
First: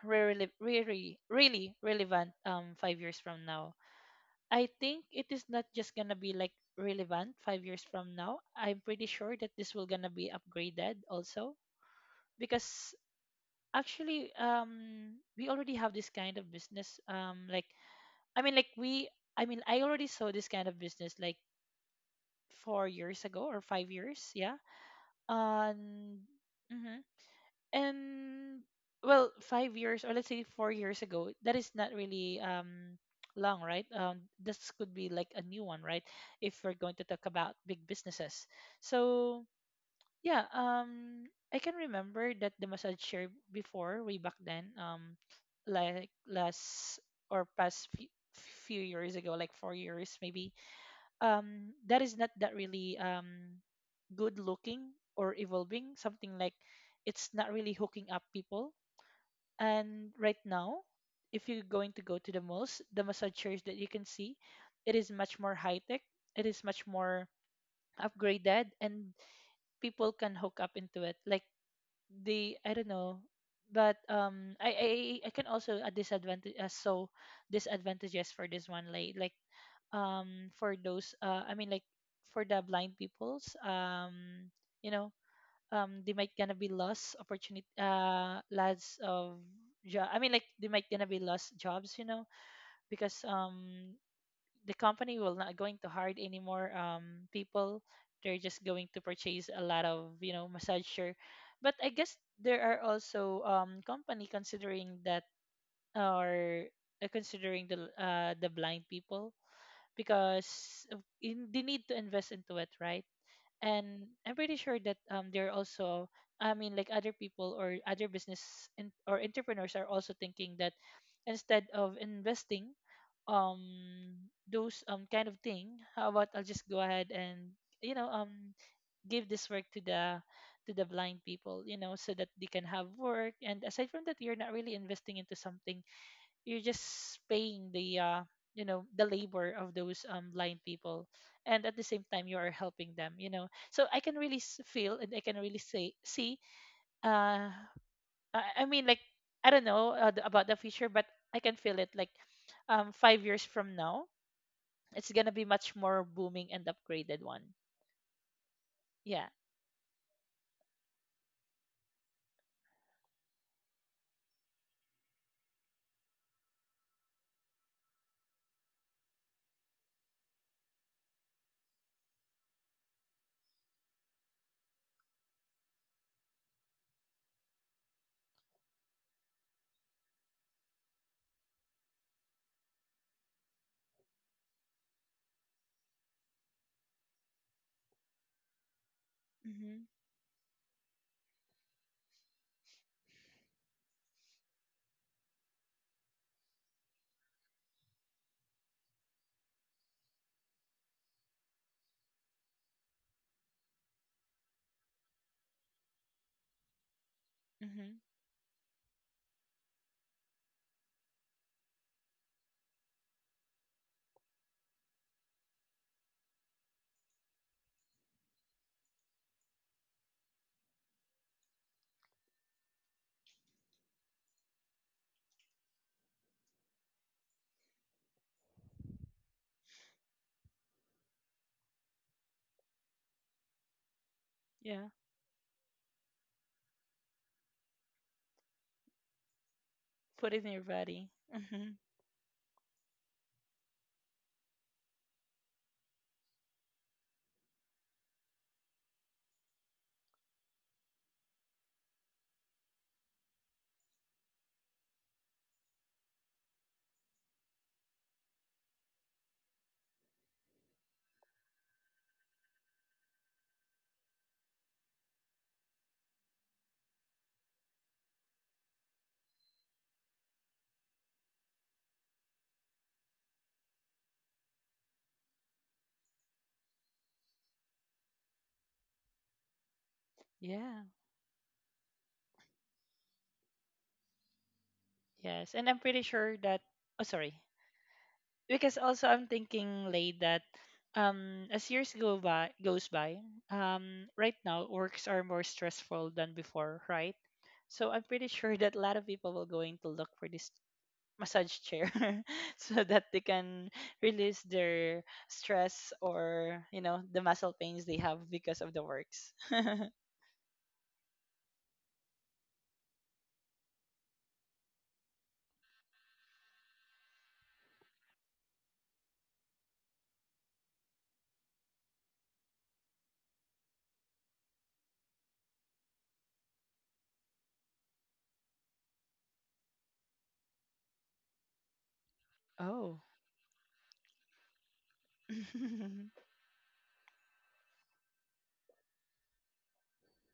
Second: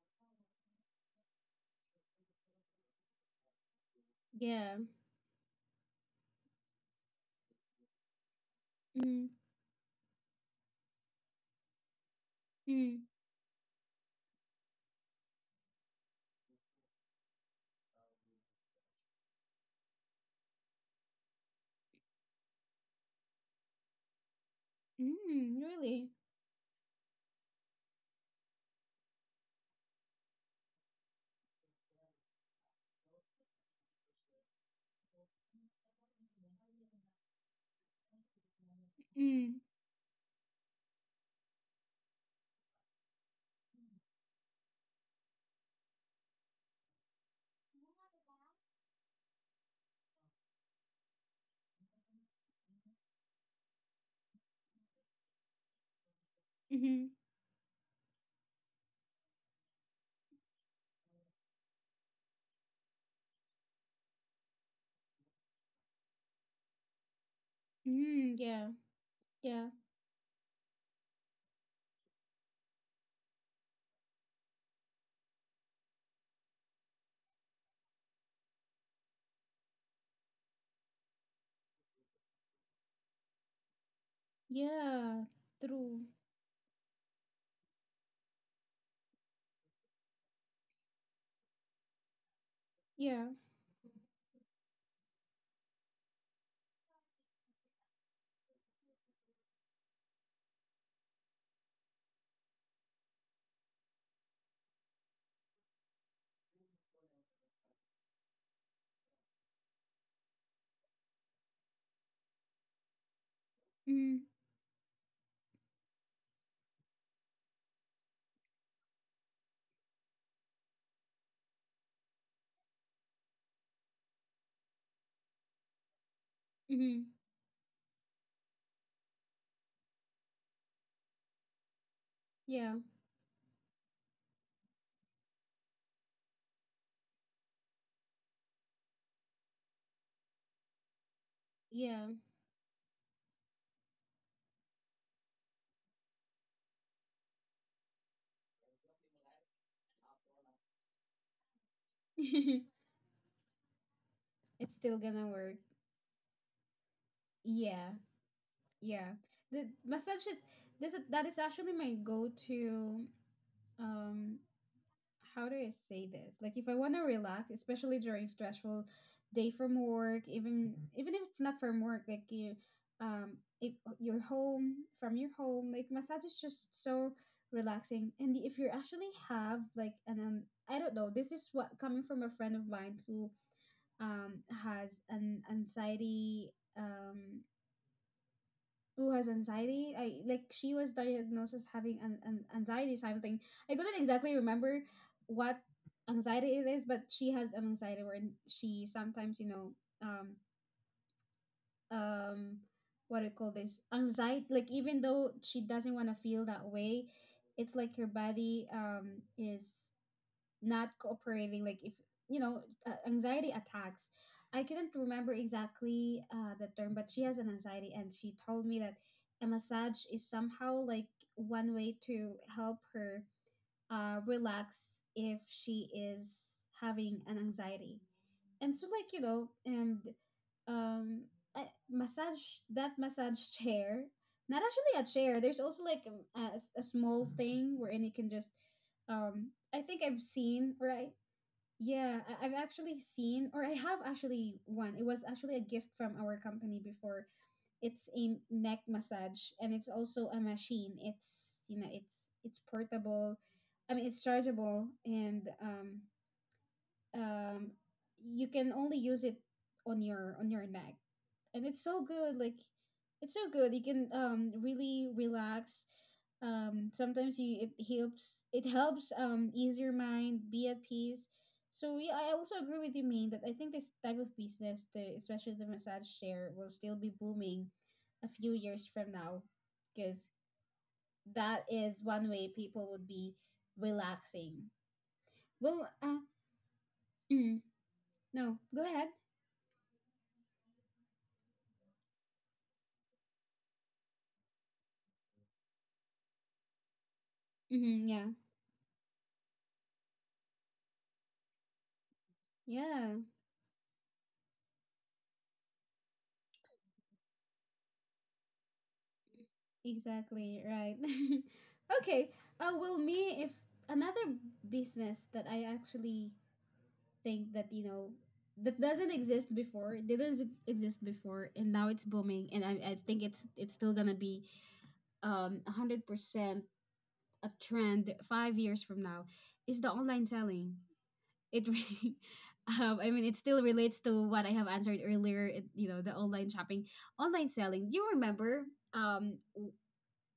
S2: really really really relevant 5 years from now. I
S1: Yeah.
S2: think it is not just going to be like relevant 5 years from now. I'm pretty
S1: Mm.
S2: sure that this will going to be upgraded also because
S1: Mm.
S2: actually we already have this kind of business like i mean like we I mean I already saw this kind of business like 4 years ago or 5 years, yeah.
S1: Mm. Really.
S2: And mhm. And well, 5 years or let's say 4 years ago, that is not really long, right? This could be like a new one, right? If we're going to talk about big businesses. So
S1: Mm.
S2: yeah, I can remember that the massage chair before way back then, like last or past few years ago, like 4 years maybe, that is not that really good looking or evolving, something like
S1: Mhm.
S2: it's not really hooking up people. And right now, if you're going to go to the malls, the massage chairs that you can see, it is much more high tech. It is much more
S1: Mm. Yeah.
S2: upgraded, and
S1: Yeah.
S2: people can hook up into it. Like the I don't know, but I can also a disadvantages for this one, like for those I mean like for the blind peoples. You know,
S1: Yeah. True.
S2: they might gonna be lost opportunity, lots of job, I mean like they might gonna be lost jobs, you know, because
S1: Yeah.
S2: the company will not going to hire anymore people. They're just going to purchase a lot of, you know, massager. But I guess there are also company considering that, or considering the blind people because they need to invest into it, right? And
S1: Mm.
S2: I'm pretty sure that they're also, I mean like other people or other business or entrepreneurs, are also thinking that instead of investing um those kind of thing, how about I'll just go ahead
S1: Mhm.
S2: and, you know, give this work to the blind people, you know, so that they can
S1: Yeah.
S2: have work. And aside from that, you're not really investing into something, you're just paying the you know, the labor of those blind people, and at the same
S1: Yeah.
S2: time you are helping them, you know. So I can really feel, and I can really say, see, uh I mean like I don't know, about the future, but I can feel it like 5 years from now
S1: It's still
S2: it's going
S1: gonna
S2: to be
S1: work.
S2: much more booming and upgraded one.
S1: Yeah, yeah.
S2: Yeah.
S1: The massage is, that is actually my go-to um how do I say this? Like if I want to relax, especially during stressful day from work, even if it's not from work, like you if you're home from your home, like massage is just so relaxing. And if you actually have like an I don't know, this is what coming from a friend of mine who has an anxiety, um who has
S2: Mhm.
S1: anxiety. I like she was diagnosed as having an anxiety something. I couldn't exactly remember what anxiety it is, but she has an anxiety where she sometimes um um what do you call this anxiety, like even though she doesn't want to feel that way, it's like
S2: Mhm.
S1: her body is not cooperating. Like if you know anxiety attacks. I couldn't remember exactly the term, but she has an anxiety and she told me that a massage is somehow like one way to help her relax if she is having an anxiety. And so um massage, that massage chair, not
S2: Yeah,
S1: actually a chair, there's also like a small thing wherein you can just I think I've
S2: put it in your
S1: seen or
S2: body.
S1: I,
S2: Mhm.
S1: yeah, I- I've actually seen, or I have actually one. It was actually a gift from our company before. It's a neck massage, and it's also a machine. It's it's portable. I mean, it's chargeable, and um you can only use it on your neck, and it's so good. Like it's so good, you can really relax. Sometimes you it helps, it helps ease your mind, be at peace. So yeah, I also agree with you, Maine, that I think this type of business, the especially the massage chair, will still be booming a few years from now, because
S2: Yeah.
S1: that is one way people would be relaxing.
S2: Yes, and I'm
S1: Well,
S2: pretty sure that, oh, sorry.
S1: no,
S2: Because
S1: go
S2: also
S1: ahead.
S2: I'm thinking late that as years go by goes by, right now works are more stressful than before, right? So I'm
S1: Mm-hmm, yeah.
S2: pretty sure that a lot of people will going to look for this massage chair so that
S1: Yeah,
S2: they can release their stress, or you know, the muscle pains they have because of the works.
S1: exactly, right. Okay. Well, me, if another business that I actually think that, you know, that doesn't exist before, didn't s- exist before and now it's booming, and I think it's still going to be 100% a trend 5 years from now is the online selling. It really
S2: Oh.
S1: I mean, it still relates to what I have answered earlier. It, you know, the online shopping, online selling. Do you remember um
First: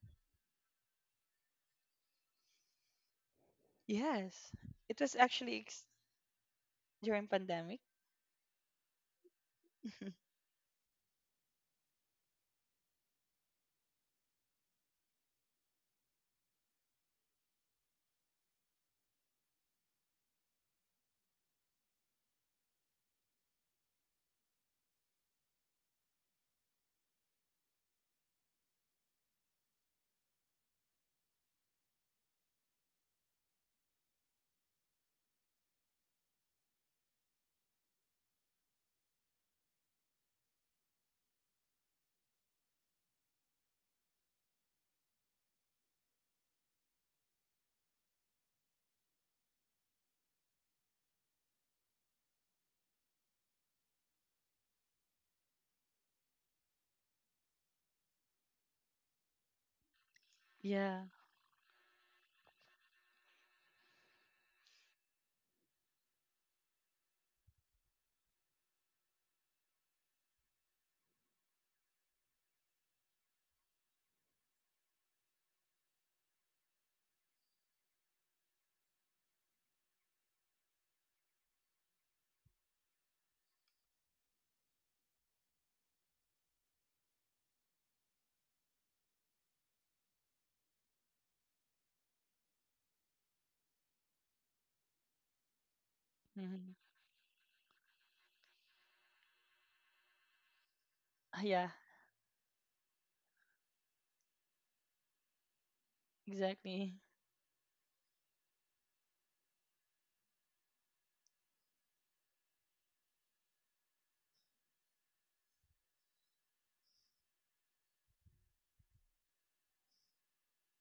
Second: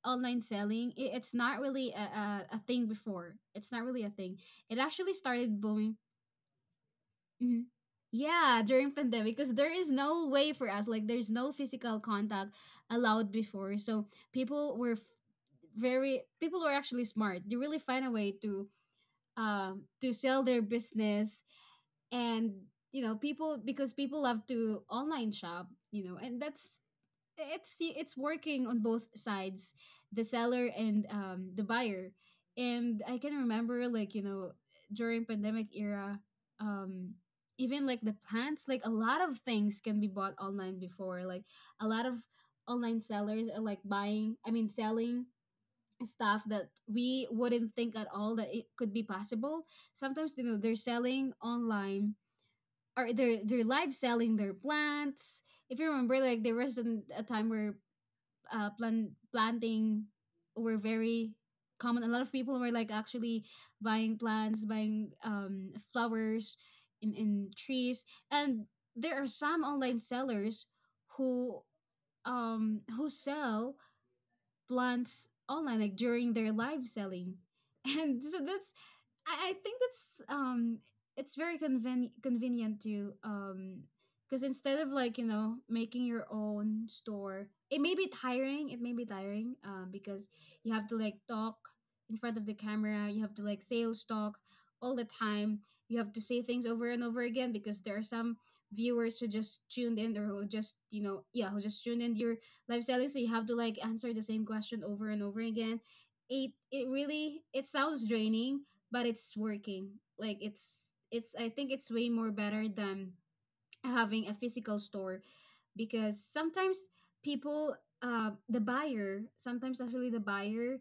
S1: online selling, it's not really a thing before. It's not really a thing.
S2: Yes.
S1: It
S2: It
S1: actually
S2: was actually
S1: started booming.
S2: during
S1: Mhm.
S2: pandemic.
S1: Yeah, during pandemic, because there is no way for us, like there's no physical contact allowed before. So people were f- people were actually smart, they really find a way to sell their business. And you know, people love to online shop, you know, and that's it's working on both sides, the seller and the buyer. And I can remember, like, you know, during pandemic era, um even like the plants, like a lot of things can be bought online before. Like a lot of online sellers are like buying, I mean selling, stuff that we wouldn't think at all that it could be possible. Sometimes, you know, they're selling online, or they're live selling their plants. If you remember, like there was a time where planting were
S2: Yeah.
S1: very common. A lot of people were like actually buying plants, buying flowers, in trees, and there are some online sellers who who sell plants online like during their live selling. And so that's I think that's um it's very convenient to because instead of, like, you know, making your own store, it may be tiring, because you have to like talk in front of the camera, you have to like sales talk all the time, you have to say things
S2: Hmm.
S1: over and over again because there are some viewers who just tuned in, or who just, you know, yeah, who
S2: Yeah,
S1: just tuned in lifestyle is so you have to like answer the same question over and over again. It
S2: exactly.
S1: really, it sounds draining, but it's working. Like it's I think it's way more better than having a physical store, because sometimes people the buyer, sometimes actually the buyer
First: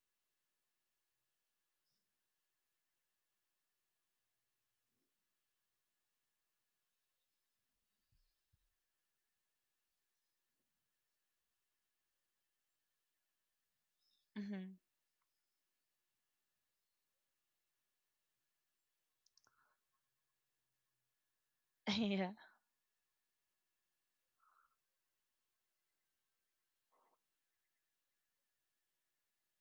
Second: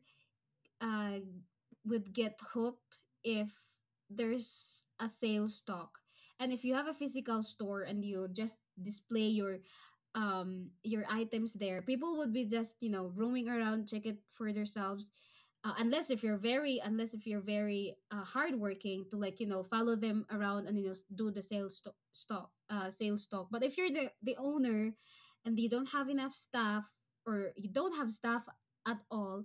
S1: uh, would get hooked if there's a sales talk. And if you have a physical store and you just display your items there, people would be just, you know, roaming around, check it for
S2: Mhm.
S1: themselves. Unless if you're very hardworking to, like, you know, follow them around and, you know, s- do the sales to-
S2: Yeah.
S1: stock sales talk. But if you're the owner and you don't have enough staff, or you don't have staff at all,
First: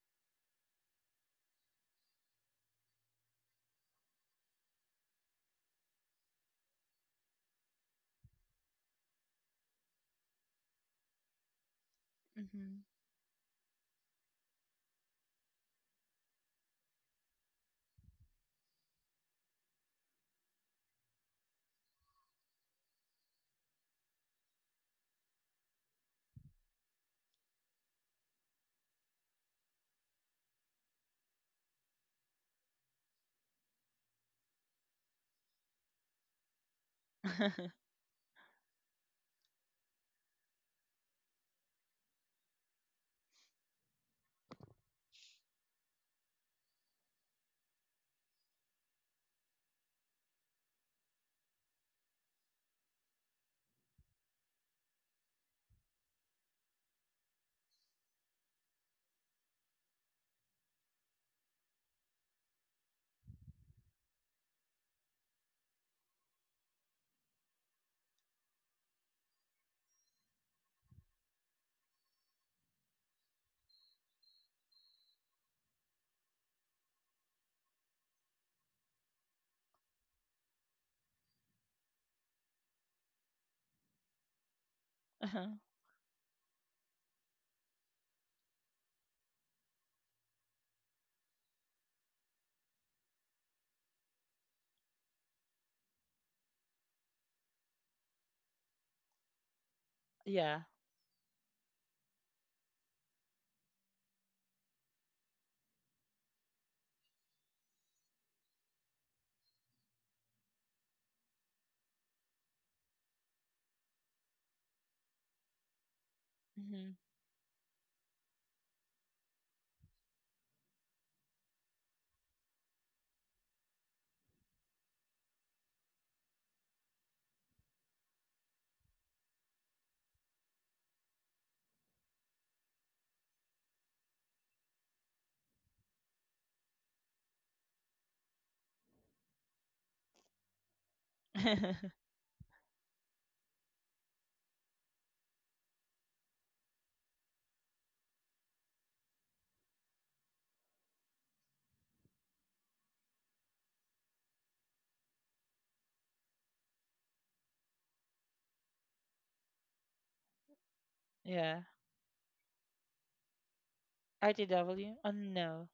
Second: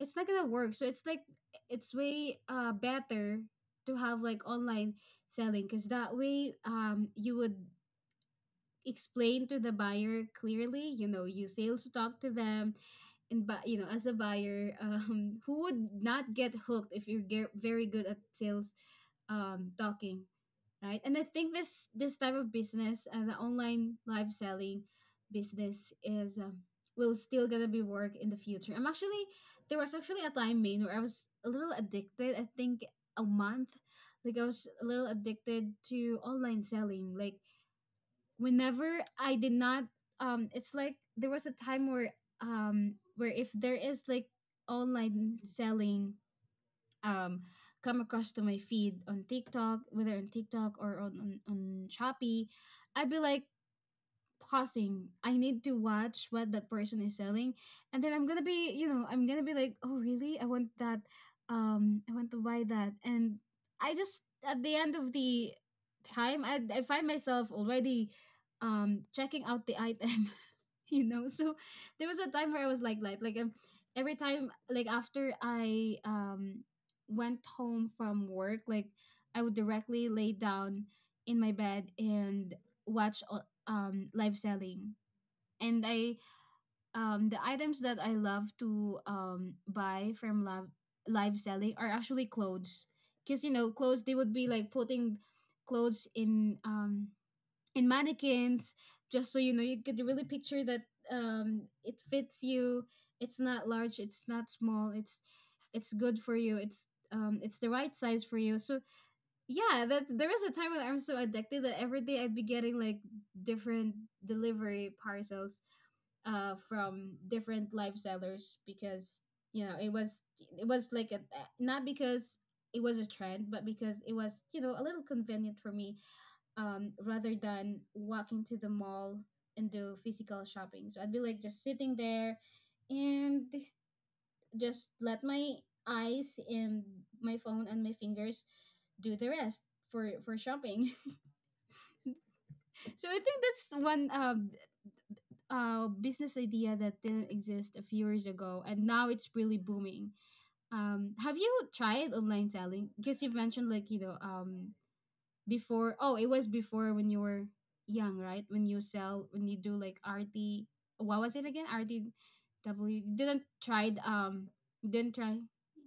S1: it's not gonna work. So it's like it's way better to have like online selling, because that way you would explain to the buyer clearly. You know, you sales talk to them,
S2: Mhm.
S1: and but you know, as a buyer, who would not get hooked if you're very good at sales talking, right? And I think this type of business, the online live selling business, is will still gonna be work in the future. I'm actually there was actually a time, main where I was a little addicted. I think a month, like I was a little addicted to online selling. Like whenever I did not, it's like there was a time where if there is like online selling um, come across to my feed on TikTok, whether on TikTok or on, on Shopee, I'd be like, pausing. I need to watch what that person is selling, and then I'm gonna be, you know, I'm gonna be like, oh really? I want that. I want to buy that, and I just at the end of the time, I find myself already, checking out the item, you know. So there was a time where I was like, every time, like after I went home from work, like I would directly lay down in my bed and watch live selling.
S2: Uh-huh.
S1: And I the items that I love to buy from live selling are actually clothes, because you know, clothes, they would be like putting clothes in mannequins, just so you know you could really picture
S2: Yeah.
S1: that it fits you. It's not large. It's not small. It's good for you. It's the right size for you. So yeah, that there was a time when I'm so addicted that every day I'd be getting like different delivery parcels
S2: Mhm.
S1: from different live sellers, because, you know, it was like a, not because it was a trend, but because it was, you know, a little convenient for me, rather than walking to the mall and do physical shopping. So I'd be like just sitting there, and just let my eyes and my phone and my fingers do the rest for shopping. So I think that's one business idea that didn't exist a few years ago and now it's really booming. Um, have you tried online selling? Because you've mentioned like, you know, before, oh, it was before when you were young, right? When you sell when you do like RT, what was it again?
S2: Yeah.
S1: RTW, you didn't tried you
S2: RTW?
S1: didn't
S2: Oh
S1: try.
S2: no.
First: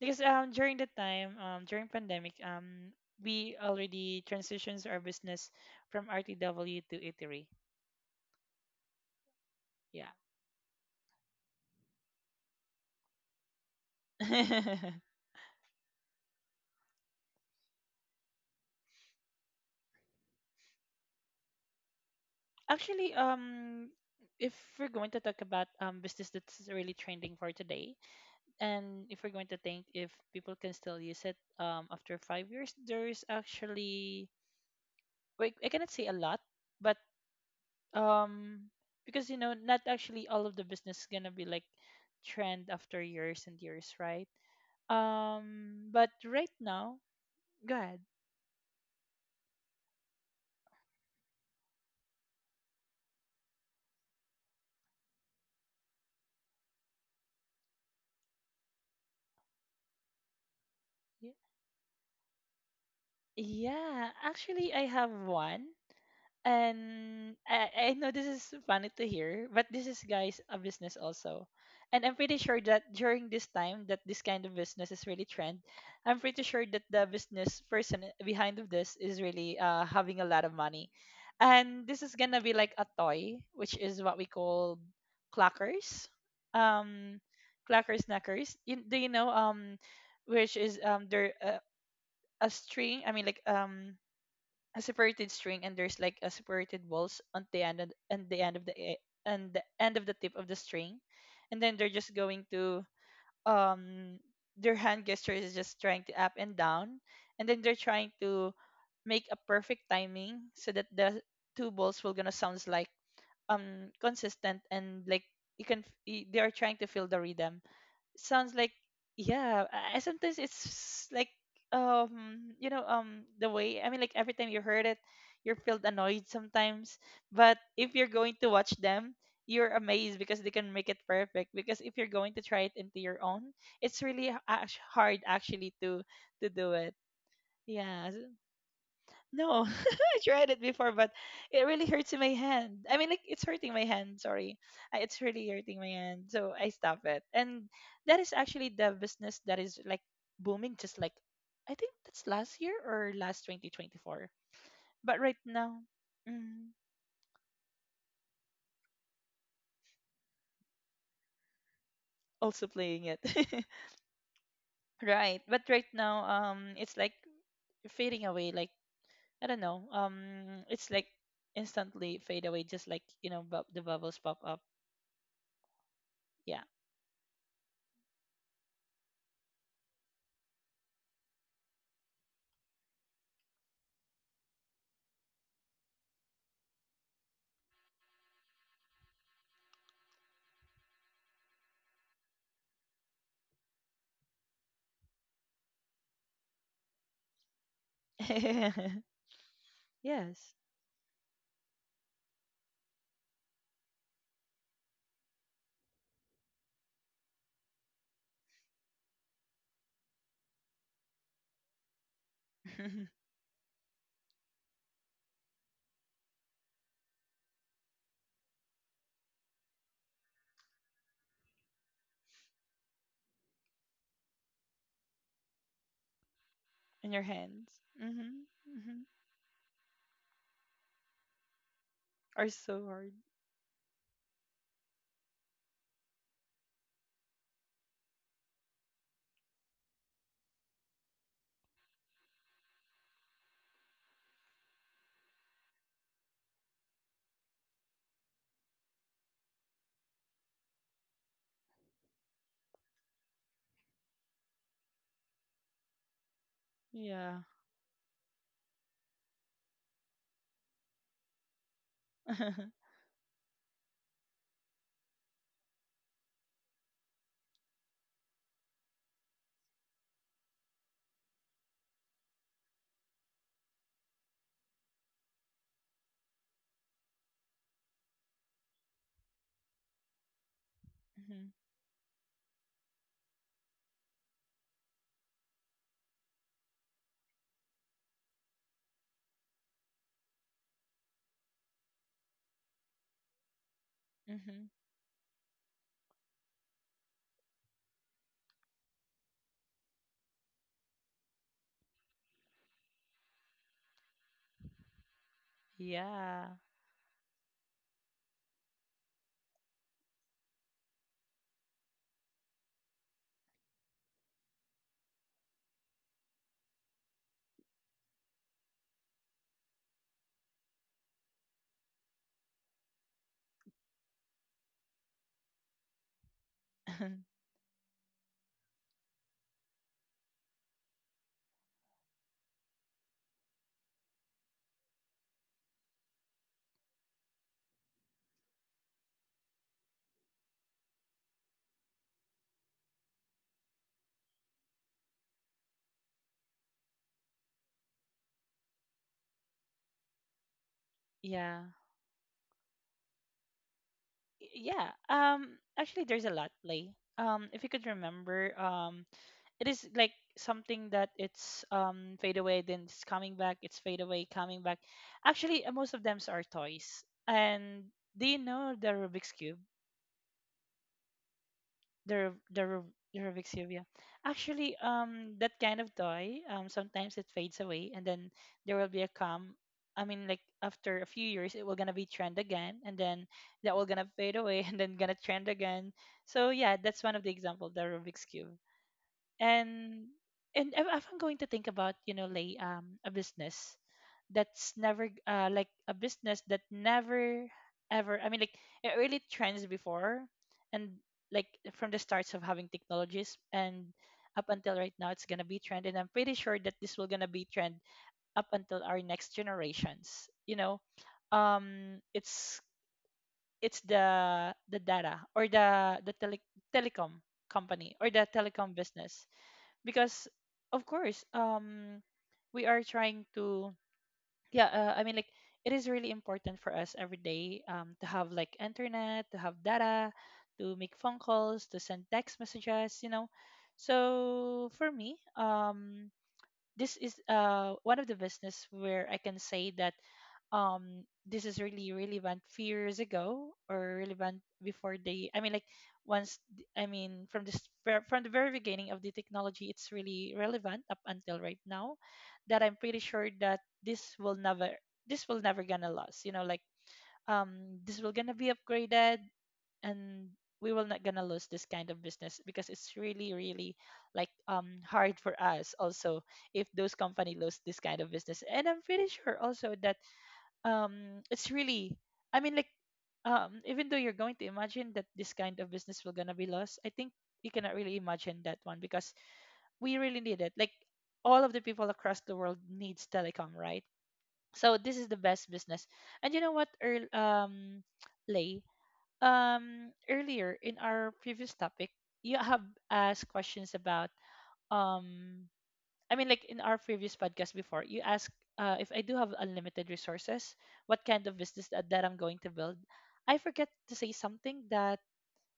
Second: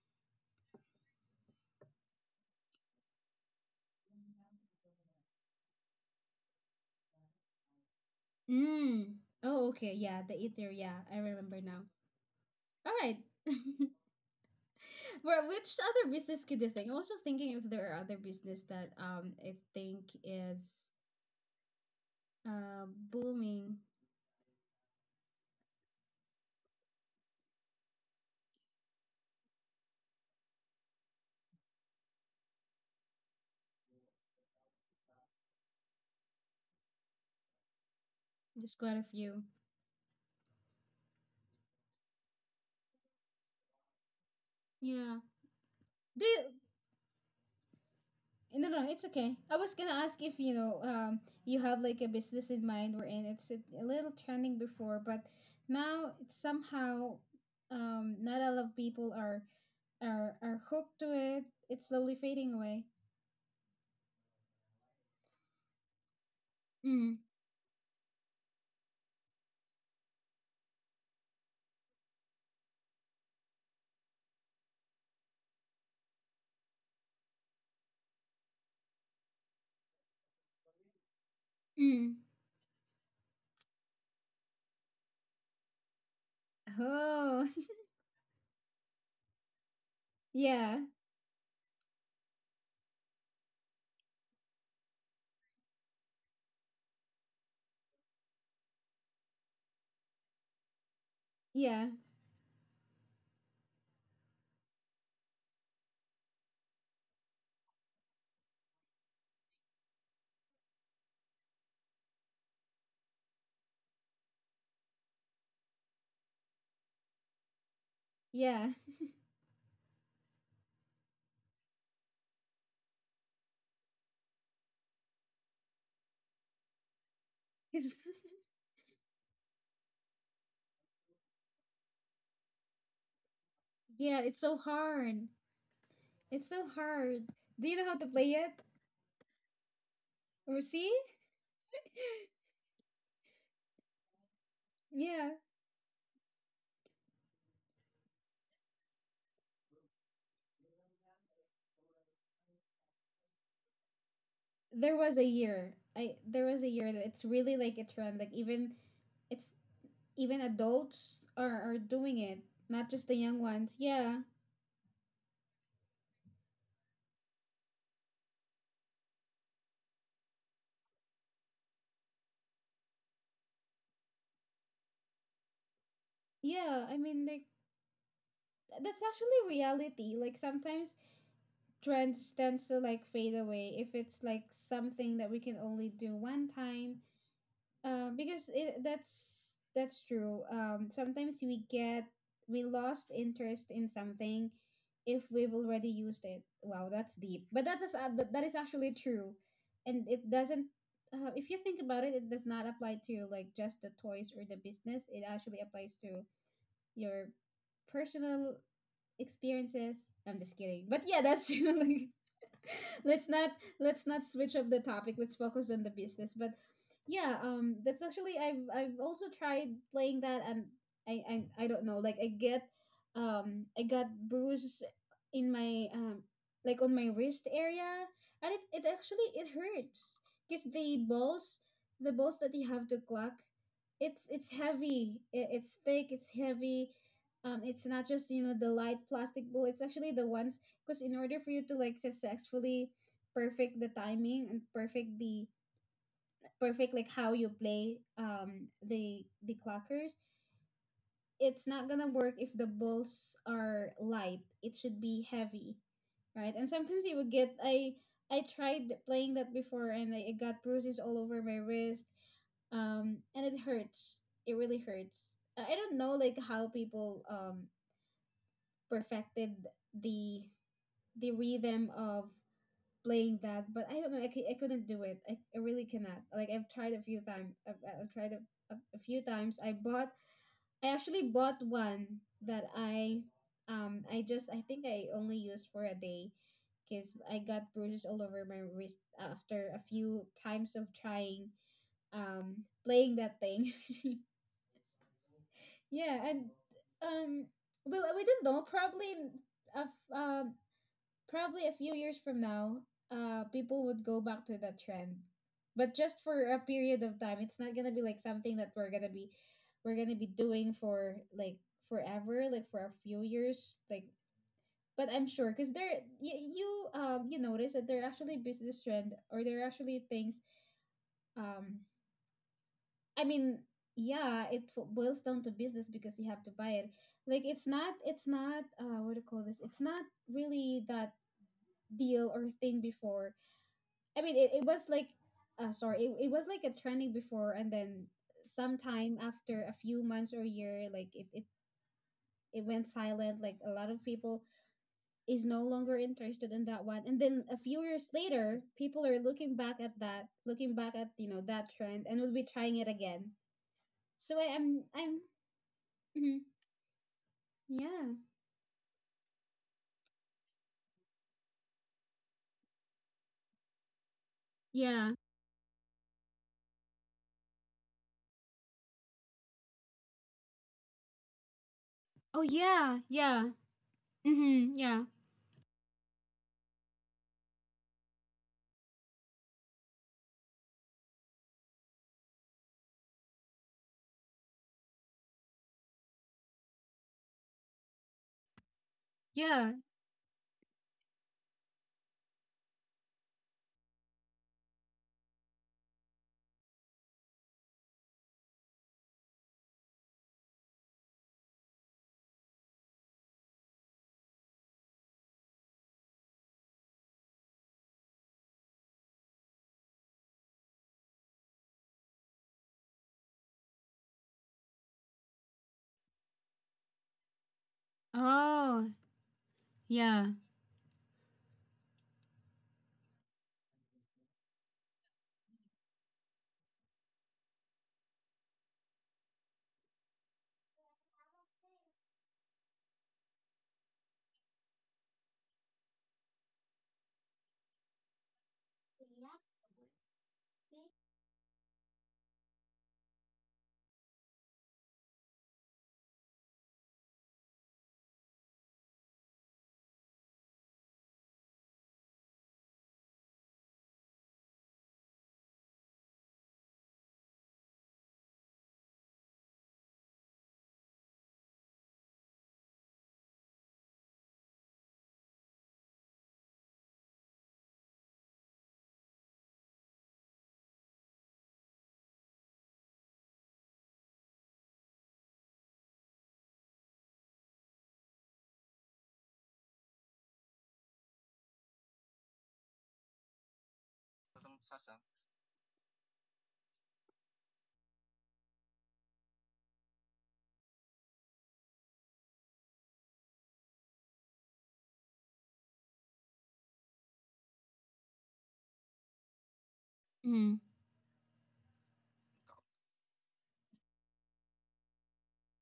S2: Because during the time, during pandemic, we already transitions our business from RTW to eatery.
S1: Mm. Oh, okay.
S2: Yeah.
S1: Yeah, the eater. Yeah, I remember now. All right. Well, which other business could you think? I was just thinking if there are other business that I think is uh
S2: Actually,
S1: booming.
S2: if we're going to talk about business that's really trending for today, and if we're going to think if people can still use it after 5 years, there's actually, like, I cannot say a lot, but um
S1: There's quite a
S2: because you
S1: few.
S2: know not actually all of the business is gonna be like trend after years and years, right?
S1: Yeah.
S2: But
S1: Do you,
S2: right now, go ahead.
S1: no no it's okay. I was gonna ask if you know, you have like a business in mind we're in. It's a little trending before, but now it's somehow not a lot of people are hooked to
S2: Y-
S1: it. It's slowly fading away.
S2: Yeah, actually I have one.
S1: Mm,
S2: And I know this is funny to hear, but this is guys a business also. And I'm pretty sure that during this time that this kind of business is really trend, I'm pretty sure that the business person behind of this is really having a lot of money. And this
S1: mm.
S2: is gonna be like a toy, which is what we call clackers. Um,
S1: Oh,
S2: clackers knackers. Do you know which is
S1: yeah,
S2: there, a string, I mean like a separated string, and there's like a separated balls on the end, and the end of the tip of the string, and then
S1: yeah,
S2: they're just going to um their hand gesture is just trying to up and down, and then they're trying to make a perfect timing so that the two balls will gonna sounds like consistent, and like you can they are trying to feel the rhythm sounds
S1: yeah.
S2: like. Yeah, I sometimes it's like the way, I mean like, every time you heard it you're felt annoyed sometimes, but
S1: It's,
S2: if you're going to watch them, you're amazed because they can make it perfect. Because if you're going to try it into your own, it's
S1: yeah,
S2: really
S1: it's so
S2: hard
S1: hard.
S2: actually to
S1: It's so
S2: do it.
S1: hard. Do you know how to
S2: Yeah.
S1: play it?
S2: No, I tried
S1: Or
S2: it
S1: see?
S2: before, but it really hurts in my hand. I mean, like it's hurting my hand. Sorry. It's
S1: Yeah.
S2: really hurting my hand, so I stop it. And that is actually the business that is like booming, just like, I think, that's last year or last 2024.
S1: There was
S2: But
S1: a
S2: right
S1: year.
S2: now,
S1: I There was a
S2: mm,
S1: year that it's really like a trend. Like it's even adults are doing it,
S2: also
S1: not
S2: playing
S1: just the
S2: it.
S1: young ones. Yeah.
S2: Right, but right now, it's like fading away. Like I don't know, it's like instantly fade away, just like, you know, the bubbles pop up. Yeah.
S1: Yeah. I mean, like, that's actually reality. Like sometimes trends tends to like fade away if it's like something that we can only do one time. That's true. Sometimes we lost interest in something if we've already used it. Wow, that's deep. But that is actually true, and it
S2: Yes.
S1: doesn't. If you think about it, it does not apply to like just the toys or the business. It actually applies to your personal experiences. I'm just kidding. But yeah, that's true. let's not let's not switch up the topic. Let's focus on the business. But yeah, that's actually I've also tried playing that, and I don't know. Like I get, I got bruise in my like on my
S2: And your
S1: wrist
S2: hands.
S1: area,
S2: hmm
S1: and it
S2: hmm
S1: actually it hurts because the balls
S2: are
S1: that you
S2: so
S1: have to
S2: hard.
S1: clock, it's heavy. It's thick. It's heavy. It's not just, you know, the light plastic ball. It's actually the ones because in order for you to like successfully perfect the timing and perfect the perfect like how you play the clockers. It's not gonna work if the balls are light, it should be heavy, right? And sometimes you would
S2: Yeah.
S1: get I tried playing that before, and I got bruises all over my wrist
S2: Hmm.
S1: and it hurts. It really hurts. I don't know like how people perfected the rhythm of playing that, but I don't know. I couldn't do it. I really cannot. Like I've tried a few times. I've tried a few times. I actually bought one that I just I think I only used for a day, because I got bruises all over my wrist after a few times of trying playing that thing.
S2: Hmm.
S1: Yeah, and um well, we didn't know probably. Of um, Probably a few years from now, people would go back to that trend, but just
S2: Yeah.
S1: for a period of time. It's not gonna be like something that we're gonna be doing for like forever, like for a few years, like. But I'm sure, cause there you you notice that there are actually business trend, or there are actually things um I mean yeah, it boils down to business because you have to buy it. Like it's not, it's not what do you call this, it's not really that deal or thing before. I mean, it was like, it was like a trending before, and then sometime after a few months or year, like it went silent. Like a lot of people is no longer interested in that one. And then a few years later, people are looking back at that, looking back at, you know,
S2: Yeah.
S1: that trend, and will be trying it again. So
S2: Yeah.
S1: I'm,
S2: Actually, there's a
S1: mhm,
S2: lot play. If you could
S1: yeah.
S2: remember, it is like something that it's fade away, then it's coming back. It's fade away, coming back.
S1: Yeah.
S2: Actually, most of them are toys. And do you know the Rubik's cube? the
S1: Oh
S2: Rub- the Rub-
S1: yeah,
S2: the
S1: yeah.
S2: Rubik's Cube, yeah.
S1: Mhm.
S2: Actually,
S1: Yeah.
S2: that kind of toy, sometimes it fades away, and then there will be a come. I mean, like after a few years, it will gonna be trend again, and then that will gonna fade away, and then gonna trend again. So yeah, that's one of the example, the Rubik's Cube.
S1: Yeah.
S2: And and if I'm going to think about, you know, lay a business, that's never like a business that never ever, I mean, like it really trends before, and like from the starts of having technologies and up until right now, it's gonna be trend. And I'm pretty sure that this will gonna be trend up until our next generations, you know. It's it's the data, or the telecom company, or the telecom
S1: Oh,
S2: business. Because
S1: yeah.
S2: of course, we are trying to, yeah, I mean, like it is really important for us every day, to have like internet, to have data, to make phone calls, to send text messages, you know. So for me, this is one of the business where I can say that this is really relevant few years ago, or relevant before. They I mean, like once I mean from this from the very beginning of the technology, it's really relevant up until right now, that I'm pretty sure that this will never gonna last, you know. Like this will gonna be upgraded, and we will not gonna lose this kind of business, because it's really, really like hard for us also if those company lose this kind of business. And I'm pretty sure also that it's really, I mean, like, even though you're going to imagine that this kind of business will gonna be lost, I think you cannot really imagine that one, because we really need it, like all of the people across the world needs telecom, right? So this is the best business. And you know what, Earl, lay earlier in our previous topic, you have asked questions about, um I mean, like in our previous podcast before, you asked if I do have unlimited resources,
S1: Mhm.
S2: what kind of business that, I'm going to build. I forget to say something, that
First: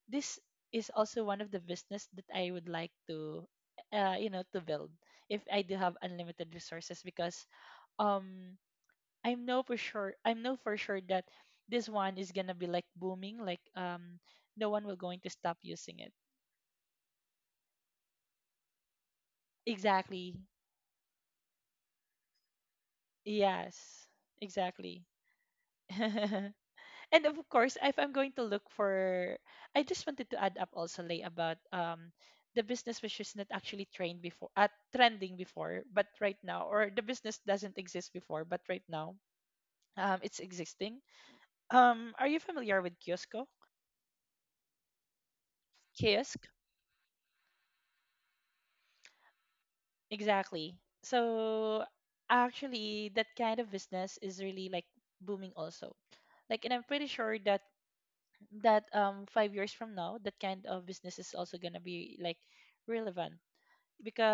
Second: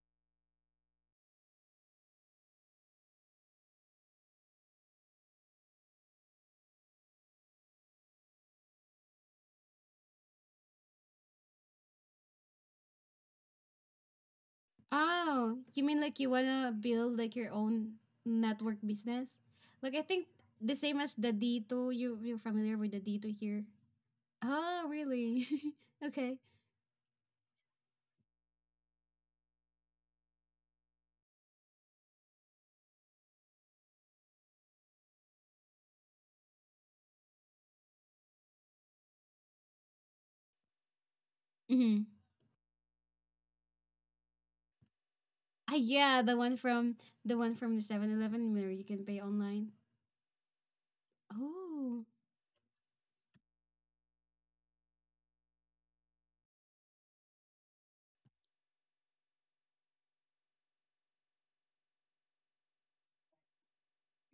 S2: this is also one of the business that I would like to you know, to build if I do have unlimited resources, because um I know for sure that this one is gonna be like booming, like, no one will going to
S1: Oh,
S2: stop
S1: you
S2: using
S1: mean
S2: it.
S1: like you wanna build like your own network business? Like I think
S2: Exactly.
S1: the same as the D2, you're familiar with the D2 here.
S2: Yes.
S1: Oh,
S2: Exactly.
S1: really? Okay.
S2: And of course, if I'm going to look for, I just wanted to add up also, Lay, about the business which is not actually trained before, at trending before, but right now. Or the business doesn't exist before, but right now it's existing.
S1: Mm-hmm.
S2: Are you familiar with Kiosko?
S1: Ah, yeah, the
S2: Kiosk?
S1: one from the one from the 7-Eleven where you can pay online.
S2: Exactly. So
S1: Oh.
S2: actually, that kind of business is really like booming also. Like, and I'm pretty sure that 5 years from now, that kind of business is also gonna be like relevant,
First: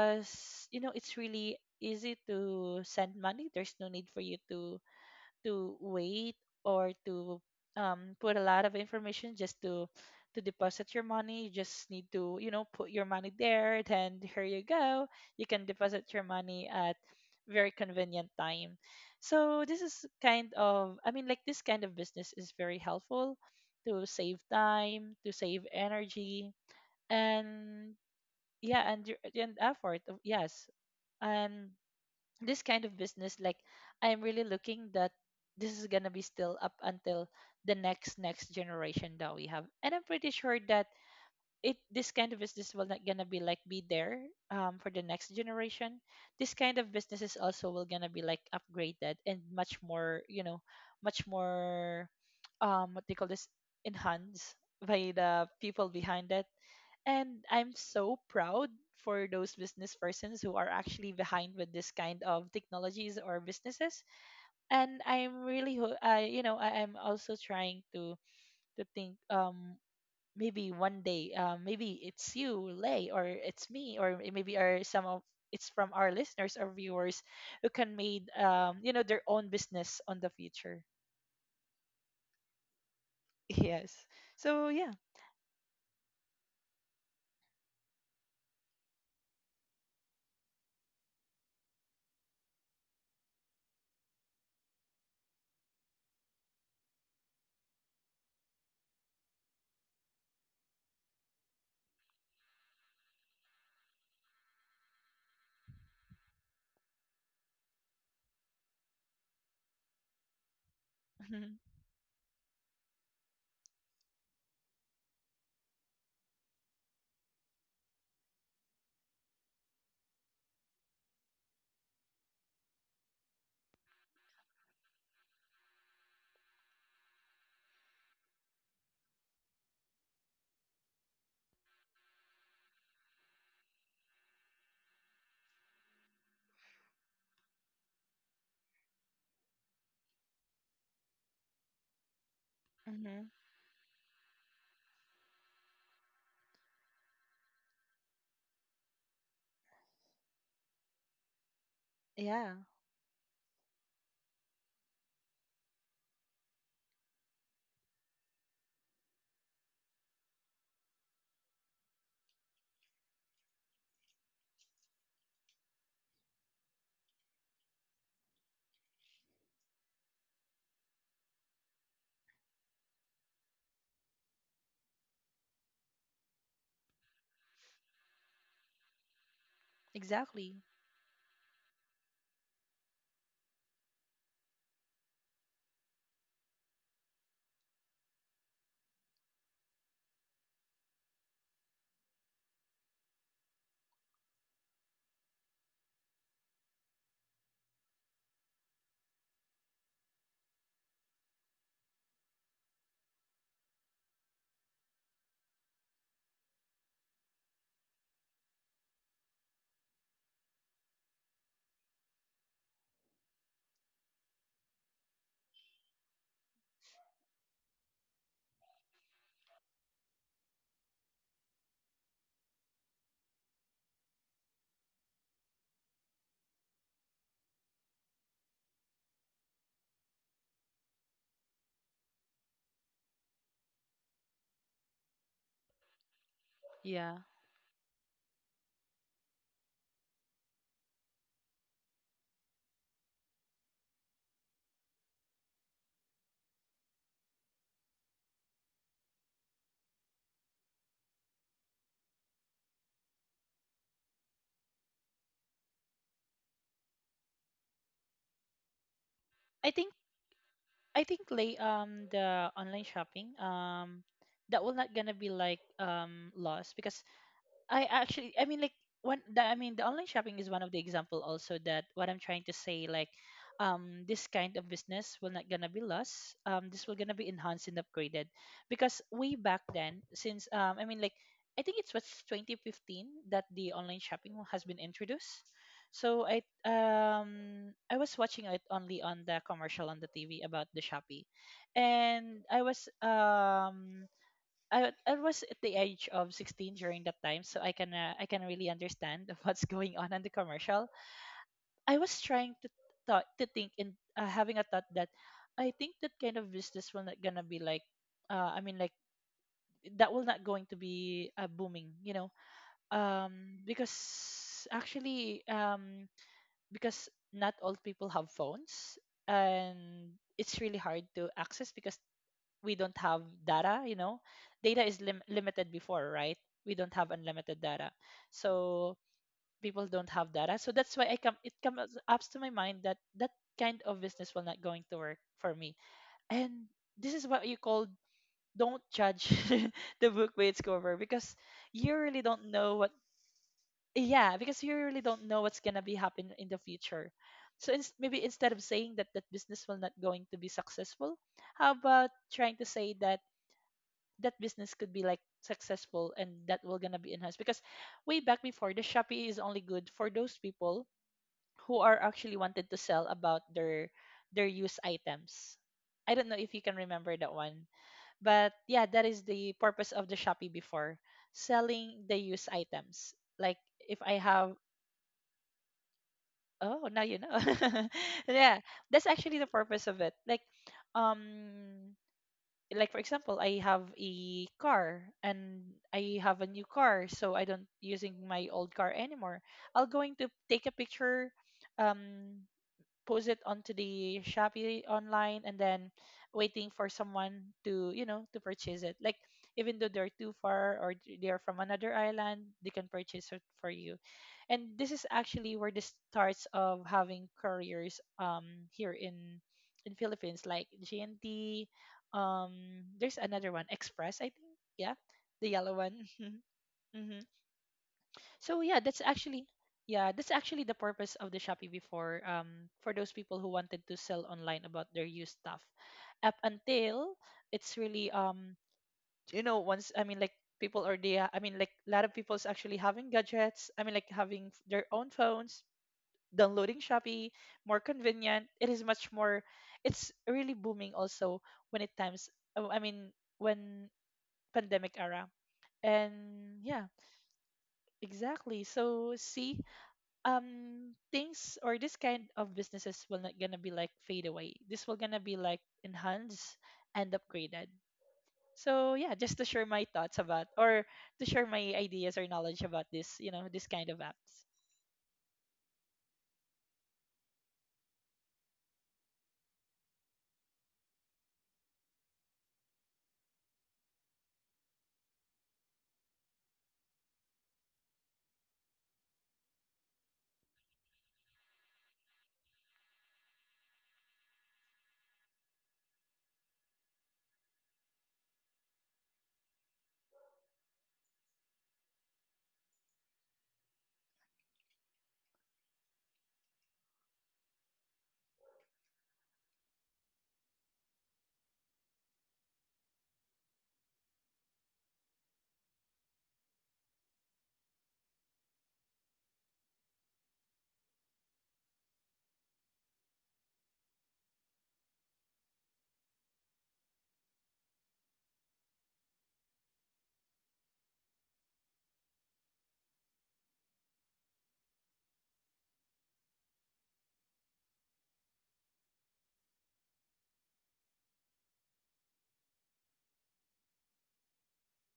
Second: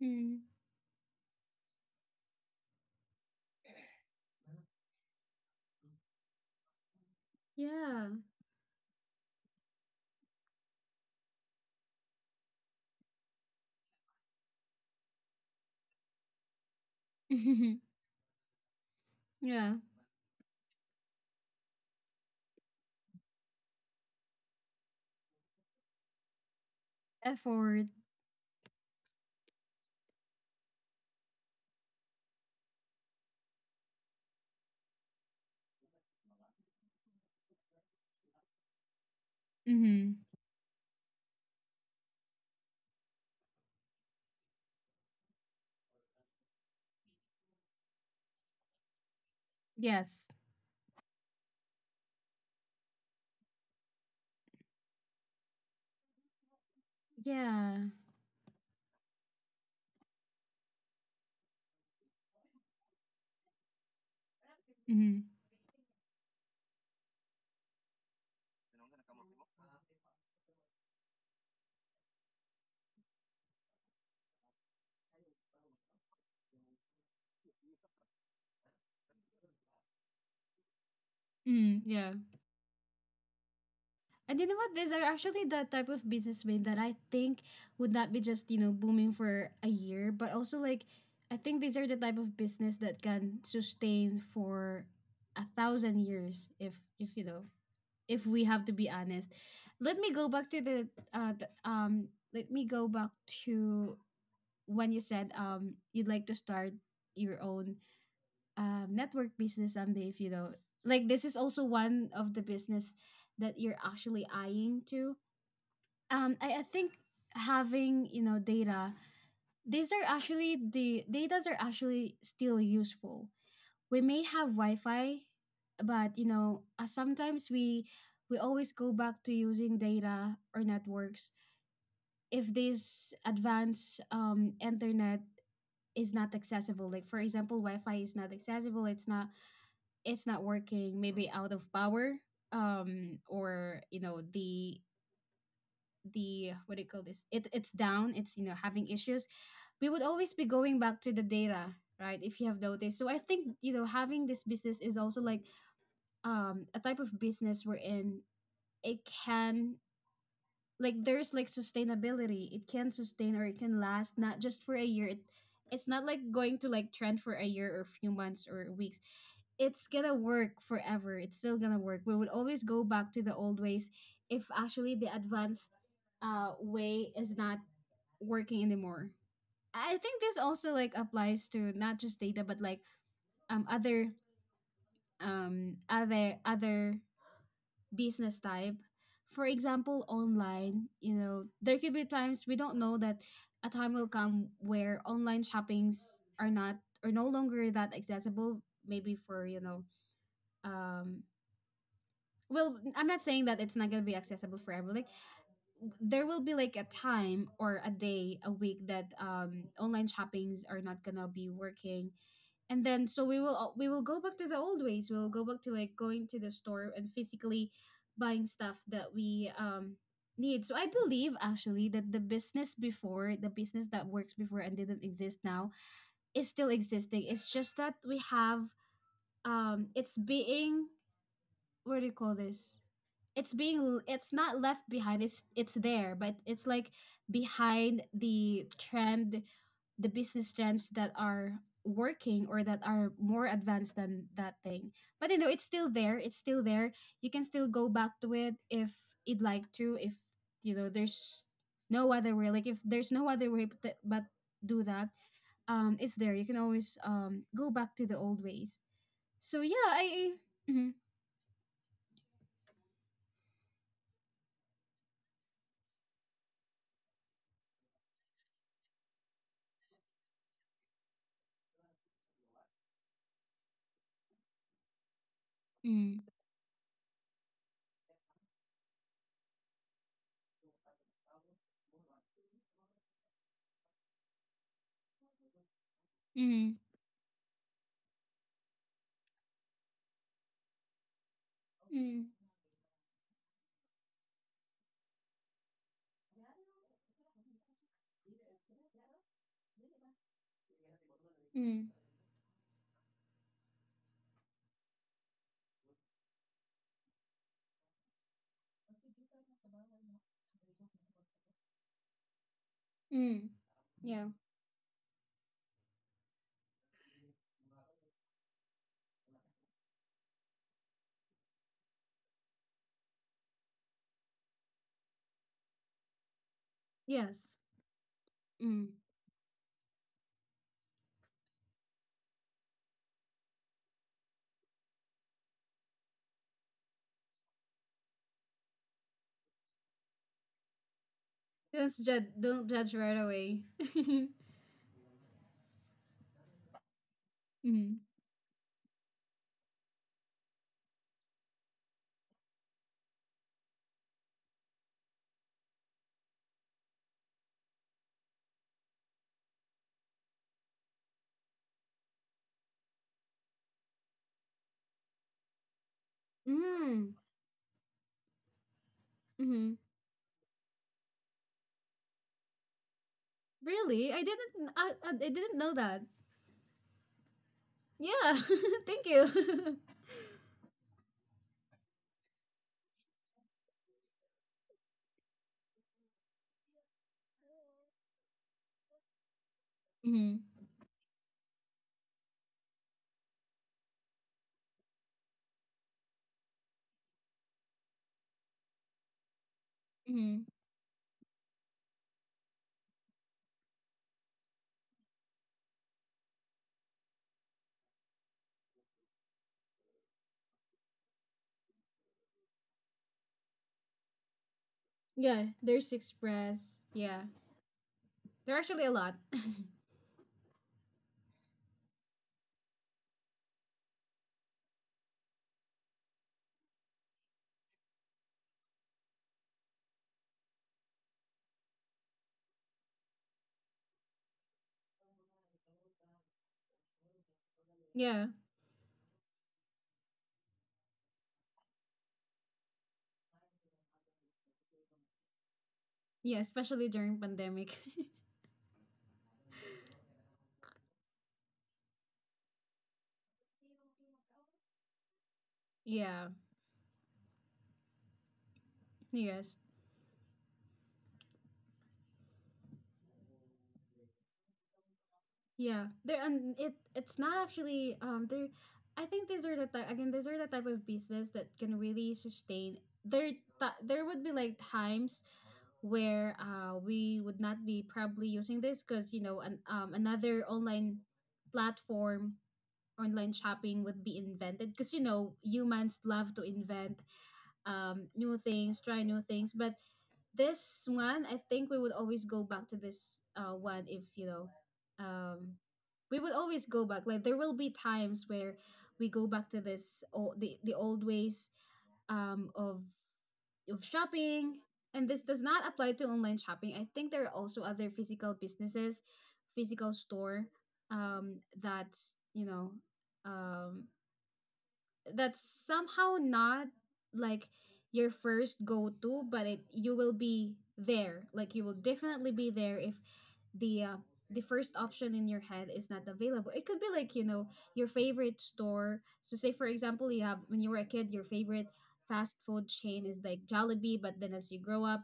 S1: Hmm.
S2: you know it's really easy to send money. There's no need for you to wait, or to
S1: Yeah.
S2: put a lot of information just to deposit your money. You just need to, you know, put your money there. Then here you go. You can deposit your money at very convenient time. So
S1: Yeah.
S2: this is kind of, I mean, like this kind of business is very helpful to save time, to save energy,
S1: Effort.
S2: and yeah, and effort. Yes, and this kind of business, like I'm really looking that this is going to be still up until the next next generation that we have. And I'm
S1: Mm-hmm.
S2: pretty sure that it this kind of business will not gonna be like be there for the next generation. This kind of businesses also will gonna be like upgraded and much more,
S1: Yes.
S2: you know, much more what they call this, enhanced by the people behind it. And I'm
S1: Yeah.
S2: so proud for those business persons who are actually behind with this kind of technologies or businesses. And
S1: Mm-hmm.
S2: I'm really, I, you know, I'm also trying to think, maybe one day, maybe it's you, Lay, or it's me, or it maybe are some of, it's from our listeners or viewers, who can made, you know, their own business on the future.
S1: Mm-hmm. Yeah.
S2: Yes.
S1: And you know
S2: So
S1: what? These
S2: yeah.
S1: are actually the type of businessmen that I think would not be just, you know, booming for a year, but also like I think these are the type of business that can sustain for 1,000 years if you know, if we have to be honest. Let me go back to the let me go back to when you said you'd like to start your own network business someday if you know like this is
S2: hmm
S1: also one of the business that you're actually eyeing to I think having, you know, data, these are actually the datas are actually still useful. We may have wi-fi, but you know, sometimes we always go back to using data or networks if this advanced internet is not accessible. Like for example, wi-fi is not accessible, it's not, it's not working, maybe out of power
S2: hmm
S1: or you know the what do you call this, it's down, it's, you know, having issues. We would always be going back to the data, right? If you
S2: Yeah.
S1: have noticed. So I think, you know, having this business is also like a type of business wherein it can, like there's like sustainability, it can sustain or it can last not just for a year. It's not like going to like trend for a year or few months or weeks, it's gonna work forever, it's still gonna work. We will always go back to the old ways if actually the advanced way is not working anymore. I think this
S2: Exactly.
S1: also like applies to not just data but like um other other business type. For example, online, you know, there could be times we don't know that a time will come where online shoppings are not are no longer that accessible. Maybe for you know, um, well, I'm not saying that it's not gonna be accessible forever. Like there will be like a time or a day a week that online shoppings are not gonna be working, and then so we will we will go back to the old ways. We'll go back to like going to the store and physically buying stuff that we need. So I believe actually that the business before, the business that works before and didn't exist now, is still existing. It's just that we have it's being what do you call this, it's being, it's not left behind, it's there, but it's like
S2: Yeah.
S1: behind the trend, the business trends that are working or that are more advanced than that thing. But you know, it's still there, it's still there. You can still go back to it if you'd like to, if you know there's no other way. Like if there's no other way but do that it's there, you can always go back to the old ways. So
S2: I
S1: yeah,
S2: think
S1: I mm-hmm,
S2: I think, lay the online shopping, that will not gonna be like lost, because I actually, I mean, like one. I mean, the online shopping is one of the example also that what I'm trying to say, like, this kind of business will not gonna be
S1: mm-hmm,
S2: lost. This will gonna be enhanced and upgraded, because way back then, since I mean, like, I think it's what's 2015 that the online shopping has been introduced. So
S1: mm-hmm,
S2: I was watching it only on the commercial on the TV about the Shopee,
S1: mm-hmm.
S2: and I was I was at the age of 16 during that time, so I can really understand what's going on in the commercial.
S1: Mm-hmm.
S2: I was trying to thought to think and having a thought that I think that kind of business will not gonna be like I mean, like that will not going to be booming, you know,
S1: Mm. Yeah.
S2: because actually because not all people have phones, and it's really hard to access because we don't have data, you know. Data is limited before, right? We don't have
S1: Yes.
S2: unlimited data.
S1: Mm.
S2: So people don't have data, so that's why I come it comes up to my mind that kind of business will not going to work for me. And this is what you call, don't judge the book by its cover, because
S1: Let's
S2: you
S1: judge.
S2: really don't
S1: Don't
S2: know
S1: judge
S2: what
S1: right away. Mm.
S2: yeah, because you really don't know what's gonna be happen in the future. So
S1: Mm.
S2: maybe instead of saying that that business will not going to be successful, how about trying to say that that business could be like successful, and that will gonna be enhanced? Because way back before, the Shopee is only good for those people who are actually wanted to sell about their used items. I don't know if you can remember that one. But yeah, that is the
S1: Hmm.
S2: purpose of the Shopee before, selling the used items. Like if
S1: Really?
S2: I
S1: I didn't.
S2: have,
S1: Kn- I didn't know that.
S2: oh, now you know.
S1: Yeah.
S2: Yeah.
S1: Thank
S2: That's actually the
S1: you.
S2: purpose of it. Um like for example, I have a car, and I have a new car, so I don't using my old car anymore. I'll going to
S1: Mm-hmm.
S2: take a picture, um post it onto the Shopee online, and then waiting for someone to, you know, to purchase it. Like even though they're too
S1: Mm-hmm.
S2: far, or they are from another island, they can purchase it for you. And this is actually where the starts of having couriers, here in Philippines, like GNT, um there's another one, Express, I think. Yeah.
S1: Yeah.
S2: The yellow
S1: There's
S2: one.
S1: Express. Yeah.
S2: Mhm.
S1: There are
S2: So
S1: actually
S2: yeah,
S1: a
S2: that's
S1: lot.
S2: actually, yeah, that's actually the purpose of the Shopee before. For those people who wanted to sell online about their used stuff, up until it's really you know, once, I mean, like people are there. I mean, like a lot of people's actually having gadgets. I mean, like having their own phones, downloading Shopee, more
S1: Yeah.
S2: convenient. It is much more. It's really booming also when it times. Oh, I mean when pandemic era,
S1: Yeah.
S2: and
S1: Especially
S2: yeah,
S1: during pandemic.
S2: exactly. So see, things, or this kind of businesses will not gonna be like fade away. This will gonna be like
S1: Yeah.
S2: enhanced and upgraded. So yeah, just to
S1: Yes.
S2: share my thoughts about, or to share my ideas or knowledge about this, you know, this kind of apps.
S1: Yeah, there and it, it's not actually there. I think these are the type again, these are the type of business that can really sustain. There, there would be like times where we would not be probably using this because you know another online platform, online shopping would be invented because you know humans love to invent new things, try new things. But this one, I think we would always go back to this one if, you know, um, we would always go back. Like there will be times where we go back to this the old ways um, of of shopping. And this does not apply to online shopping. I think there are also other physical businesses, physical store that you know um, that's somehow not like your first go to, but it you will be there. Like you will definitely be there if the the first option in your head is not available. It could be like you know your favorite store. So say for example, you have when you were a kid, your favorite fast food chain is like Jollibee, but then as you grow up,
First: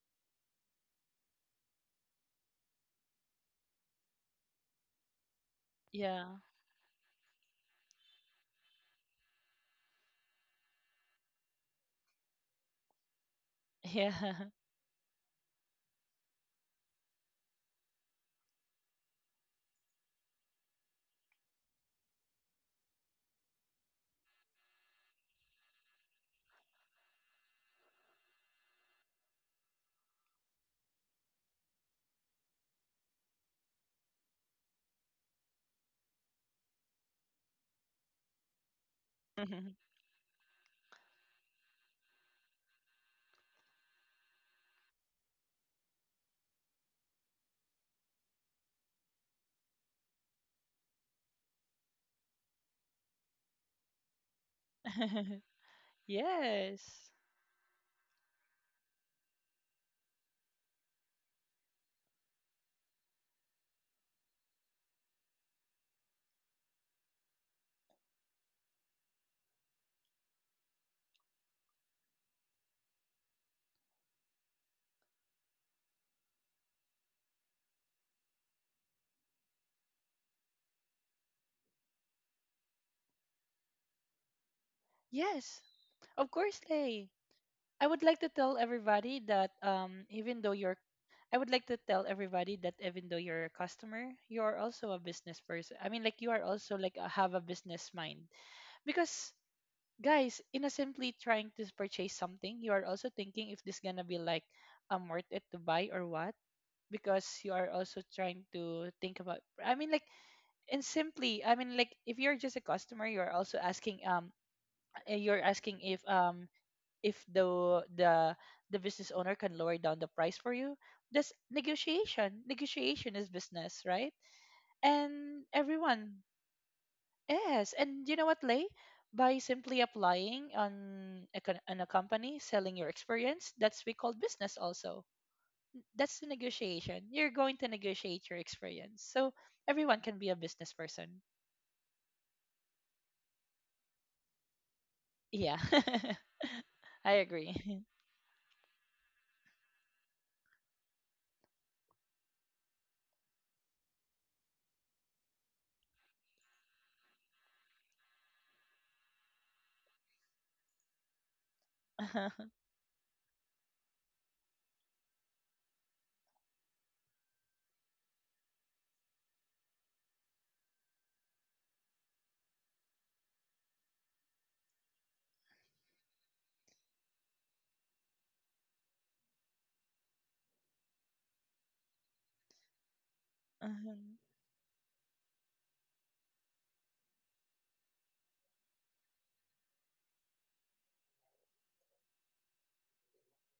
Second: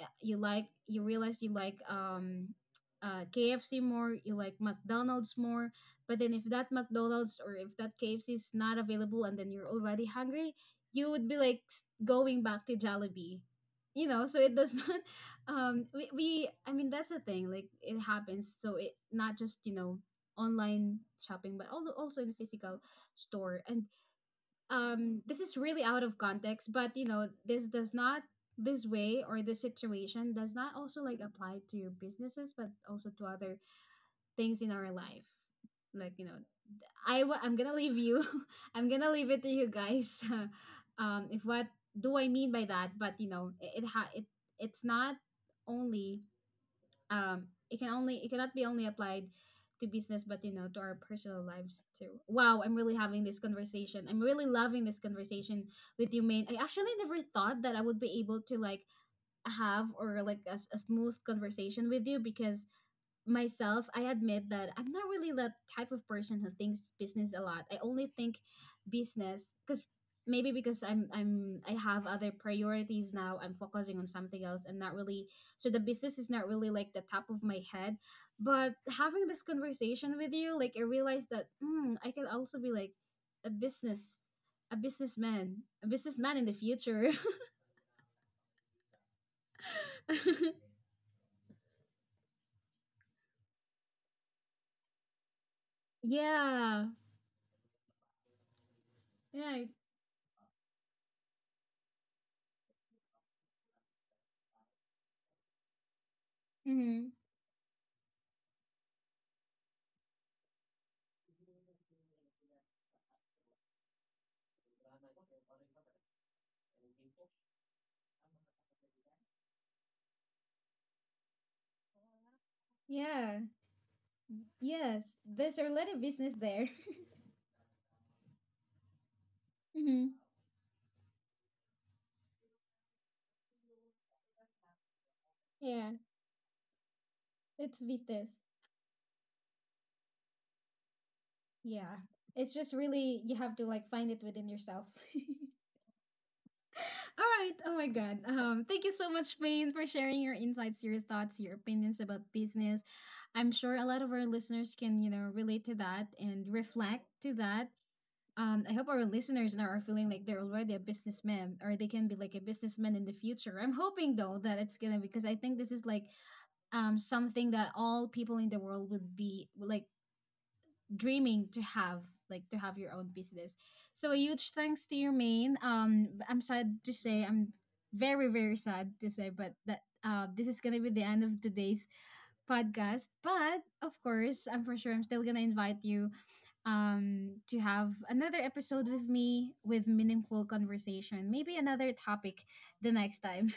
S1: you like you realize you like KFC more, you like McDonald's more. But
S2: Yeah.
S1: then if that McDonald's or if that KFC is not available, and then you're already hungry, you would be like going back to Jollibee. You know, so
S2: Yeah.
S1: it does not we I mean that's the thing, like it happens. So it not just, you know, online shopping but also also in physical store. And this is really out of context but you know this does not this way or this situation does not also like apply to businesses but also to other things in our life. Like you know I'm gonna leave you I'm gonna leave it to you guys if what do I mean by that. But you know it's not only it can only it cannot be only applied to business but you know to our personal lives too. Wow, I'm really having this conversation. I'm really loving this conversation with you, main. I actually
S2: Yes.
S1: never thought that I would be able to like have or like a smooth conversation with you. Because myself, I admit that I'm not really the type of person who thinks business a lot. I only think business because maybe because I have other priorities now. I'm focusing on something else. I'm not really so the business is not really like the top of my head. But having this conversation with you, like I realized that mm, I can also be like a business a businessman,
S2: Yes,
S1: a
S2: of
S1: businessman in the
S2: course, lay.
S1: future.
S2: I would like to tell everybody that, even though you're, I would like to tell everybody that even though you're a customer, you are also a business person. I mean, like you are also
S1: Yeah.
S2: like a, have a business mind, because
S1: Yeah.
S2: guys, in a simply trying to purchase something, you are also thinking if this gonna be like worth it to buy or what,
S1: Mm-hmm.
S2: because you are also trying to think about, I mean, like, and simply, I mean, like if you're just a customer, you're also asking you're asking if the the business owner can lower down the price for you. That's negotiation. Negotiation is
S1: Yeah.
S2: business, right?
S1: Yes,
S2: And
S1: there's a lot of
S2: everyone,
S1: business there.
S2: yes. And you know what, lay, by simply
S1: Mm-hmm.
S2: applying on a, on a company, selling your experience, that's we call business also.
S1: Yeah,
S2: That's the negotiation. You're going to
S1: it's business.
S2: negotiate your experience. So everyone can be a business person.
S1: Yeah. It's just really you have to like find it within yourself.
S2: Yeah. I
S1: All right.
S2: agree.
S1: Oh my God. Thank you so much, Payne, for sharing your insights, your thoughts, your opinions about business. I'm sure a lot of our listeners can, you know, relate to that and reflect to that. I hope our listeners now are feeling like they're already a businessman or they can be like a businessman in the future. I'm hoping though that it's gonna because I think this is like something that all people in the world would be like dreaming to have, like to have your own business. So a huge thanks to your main. I'm sad to say, I'm very very sad to say but that this is gonna be the end of today's podcast. But of
S2: Mhm.
S1: course, I'm for sure I'm still gonna invite you to have another episode with me with meaningful conversation, maybe another topic the next time.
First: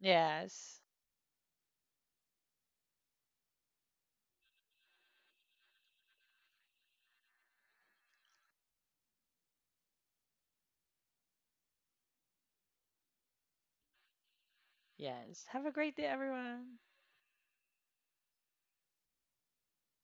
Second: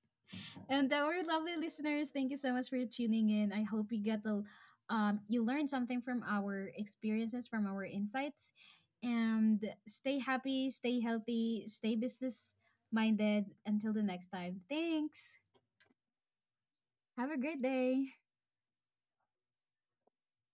S2: Yes.
S1: And our lovely listeners, thank you so much for tuning in. I hope you get the you learned something from our experiences, from our insights. And stay happy, stay healthy, stay business minded. Until the next time. Thanks.
S2: Yes, have a great day, everyone.
S1: Have a great day.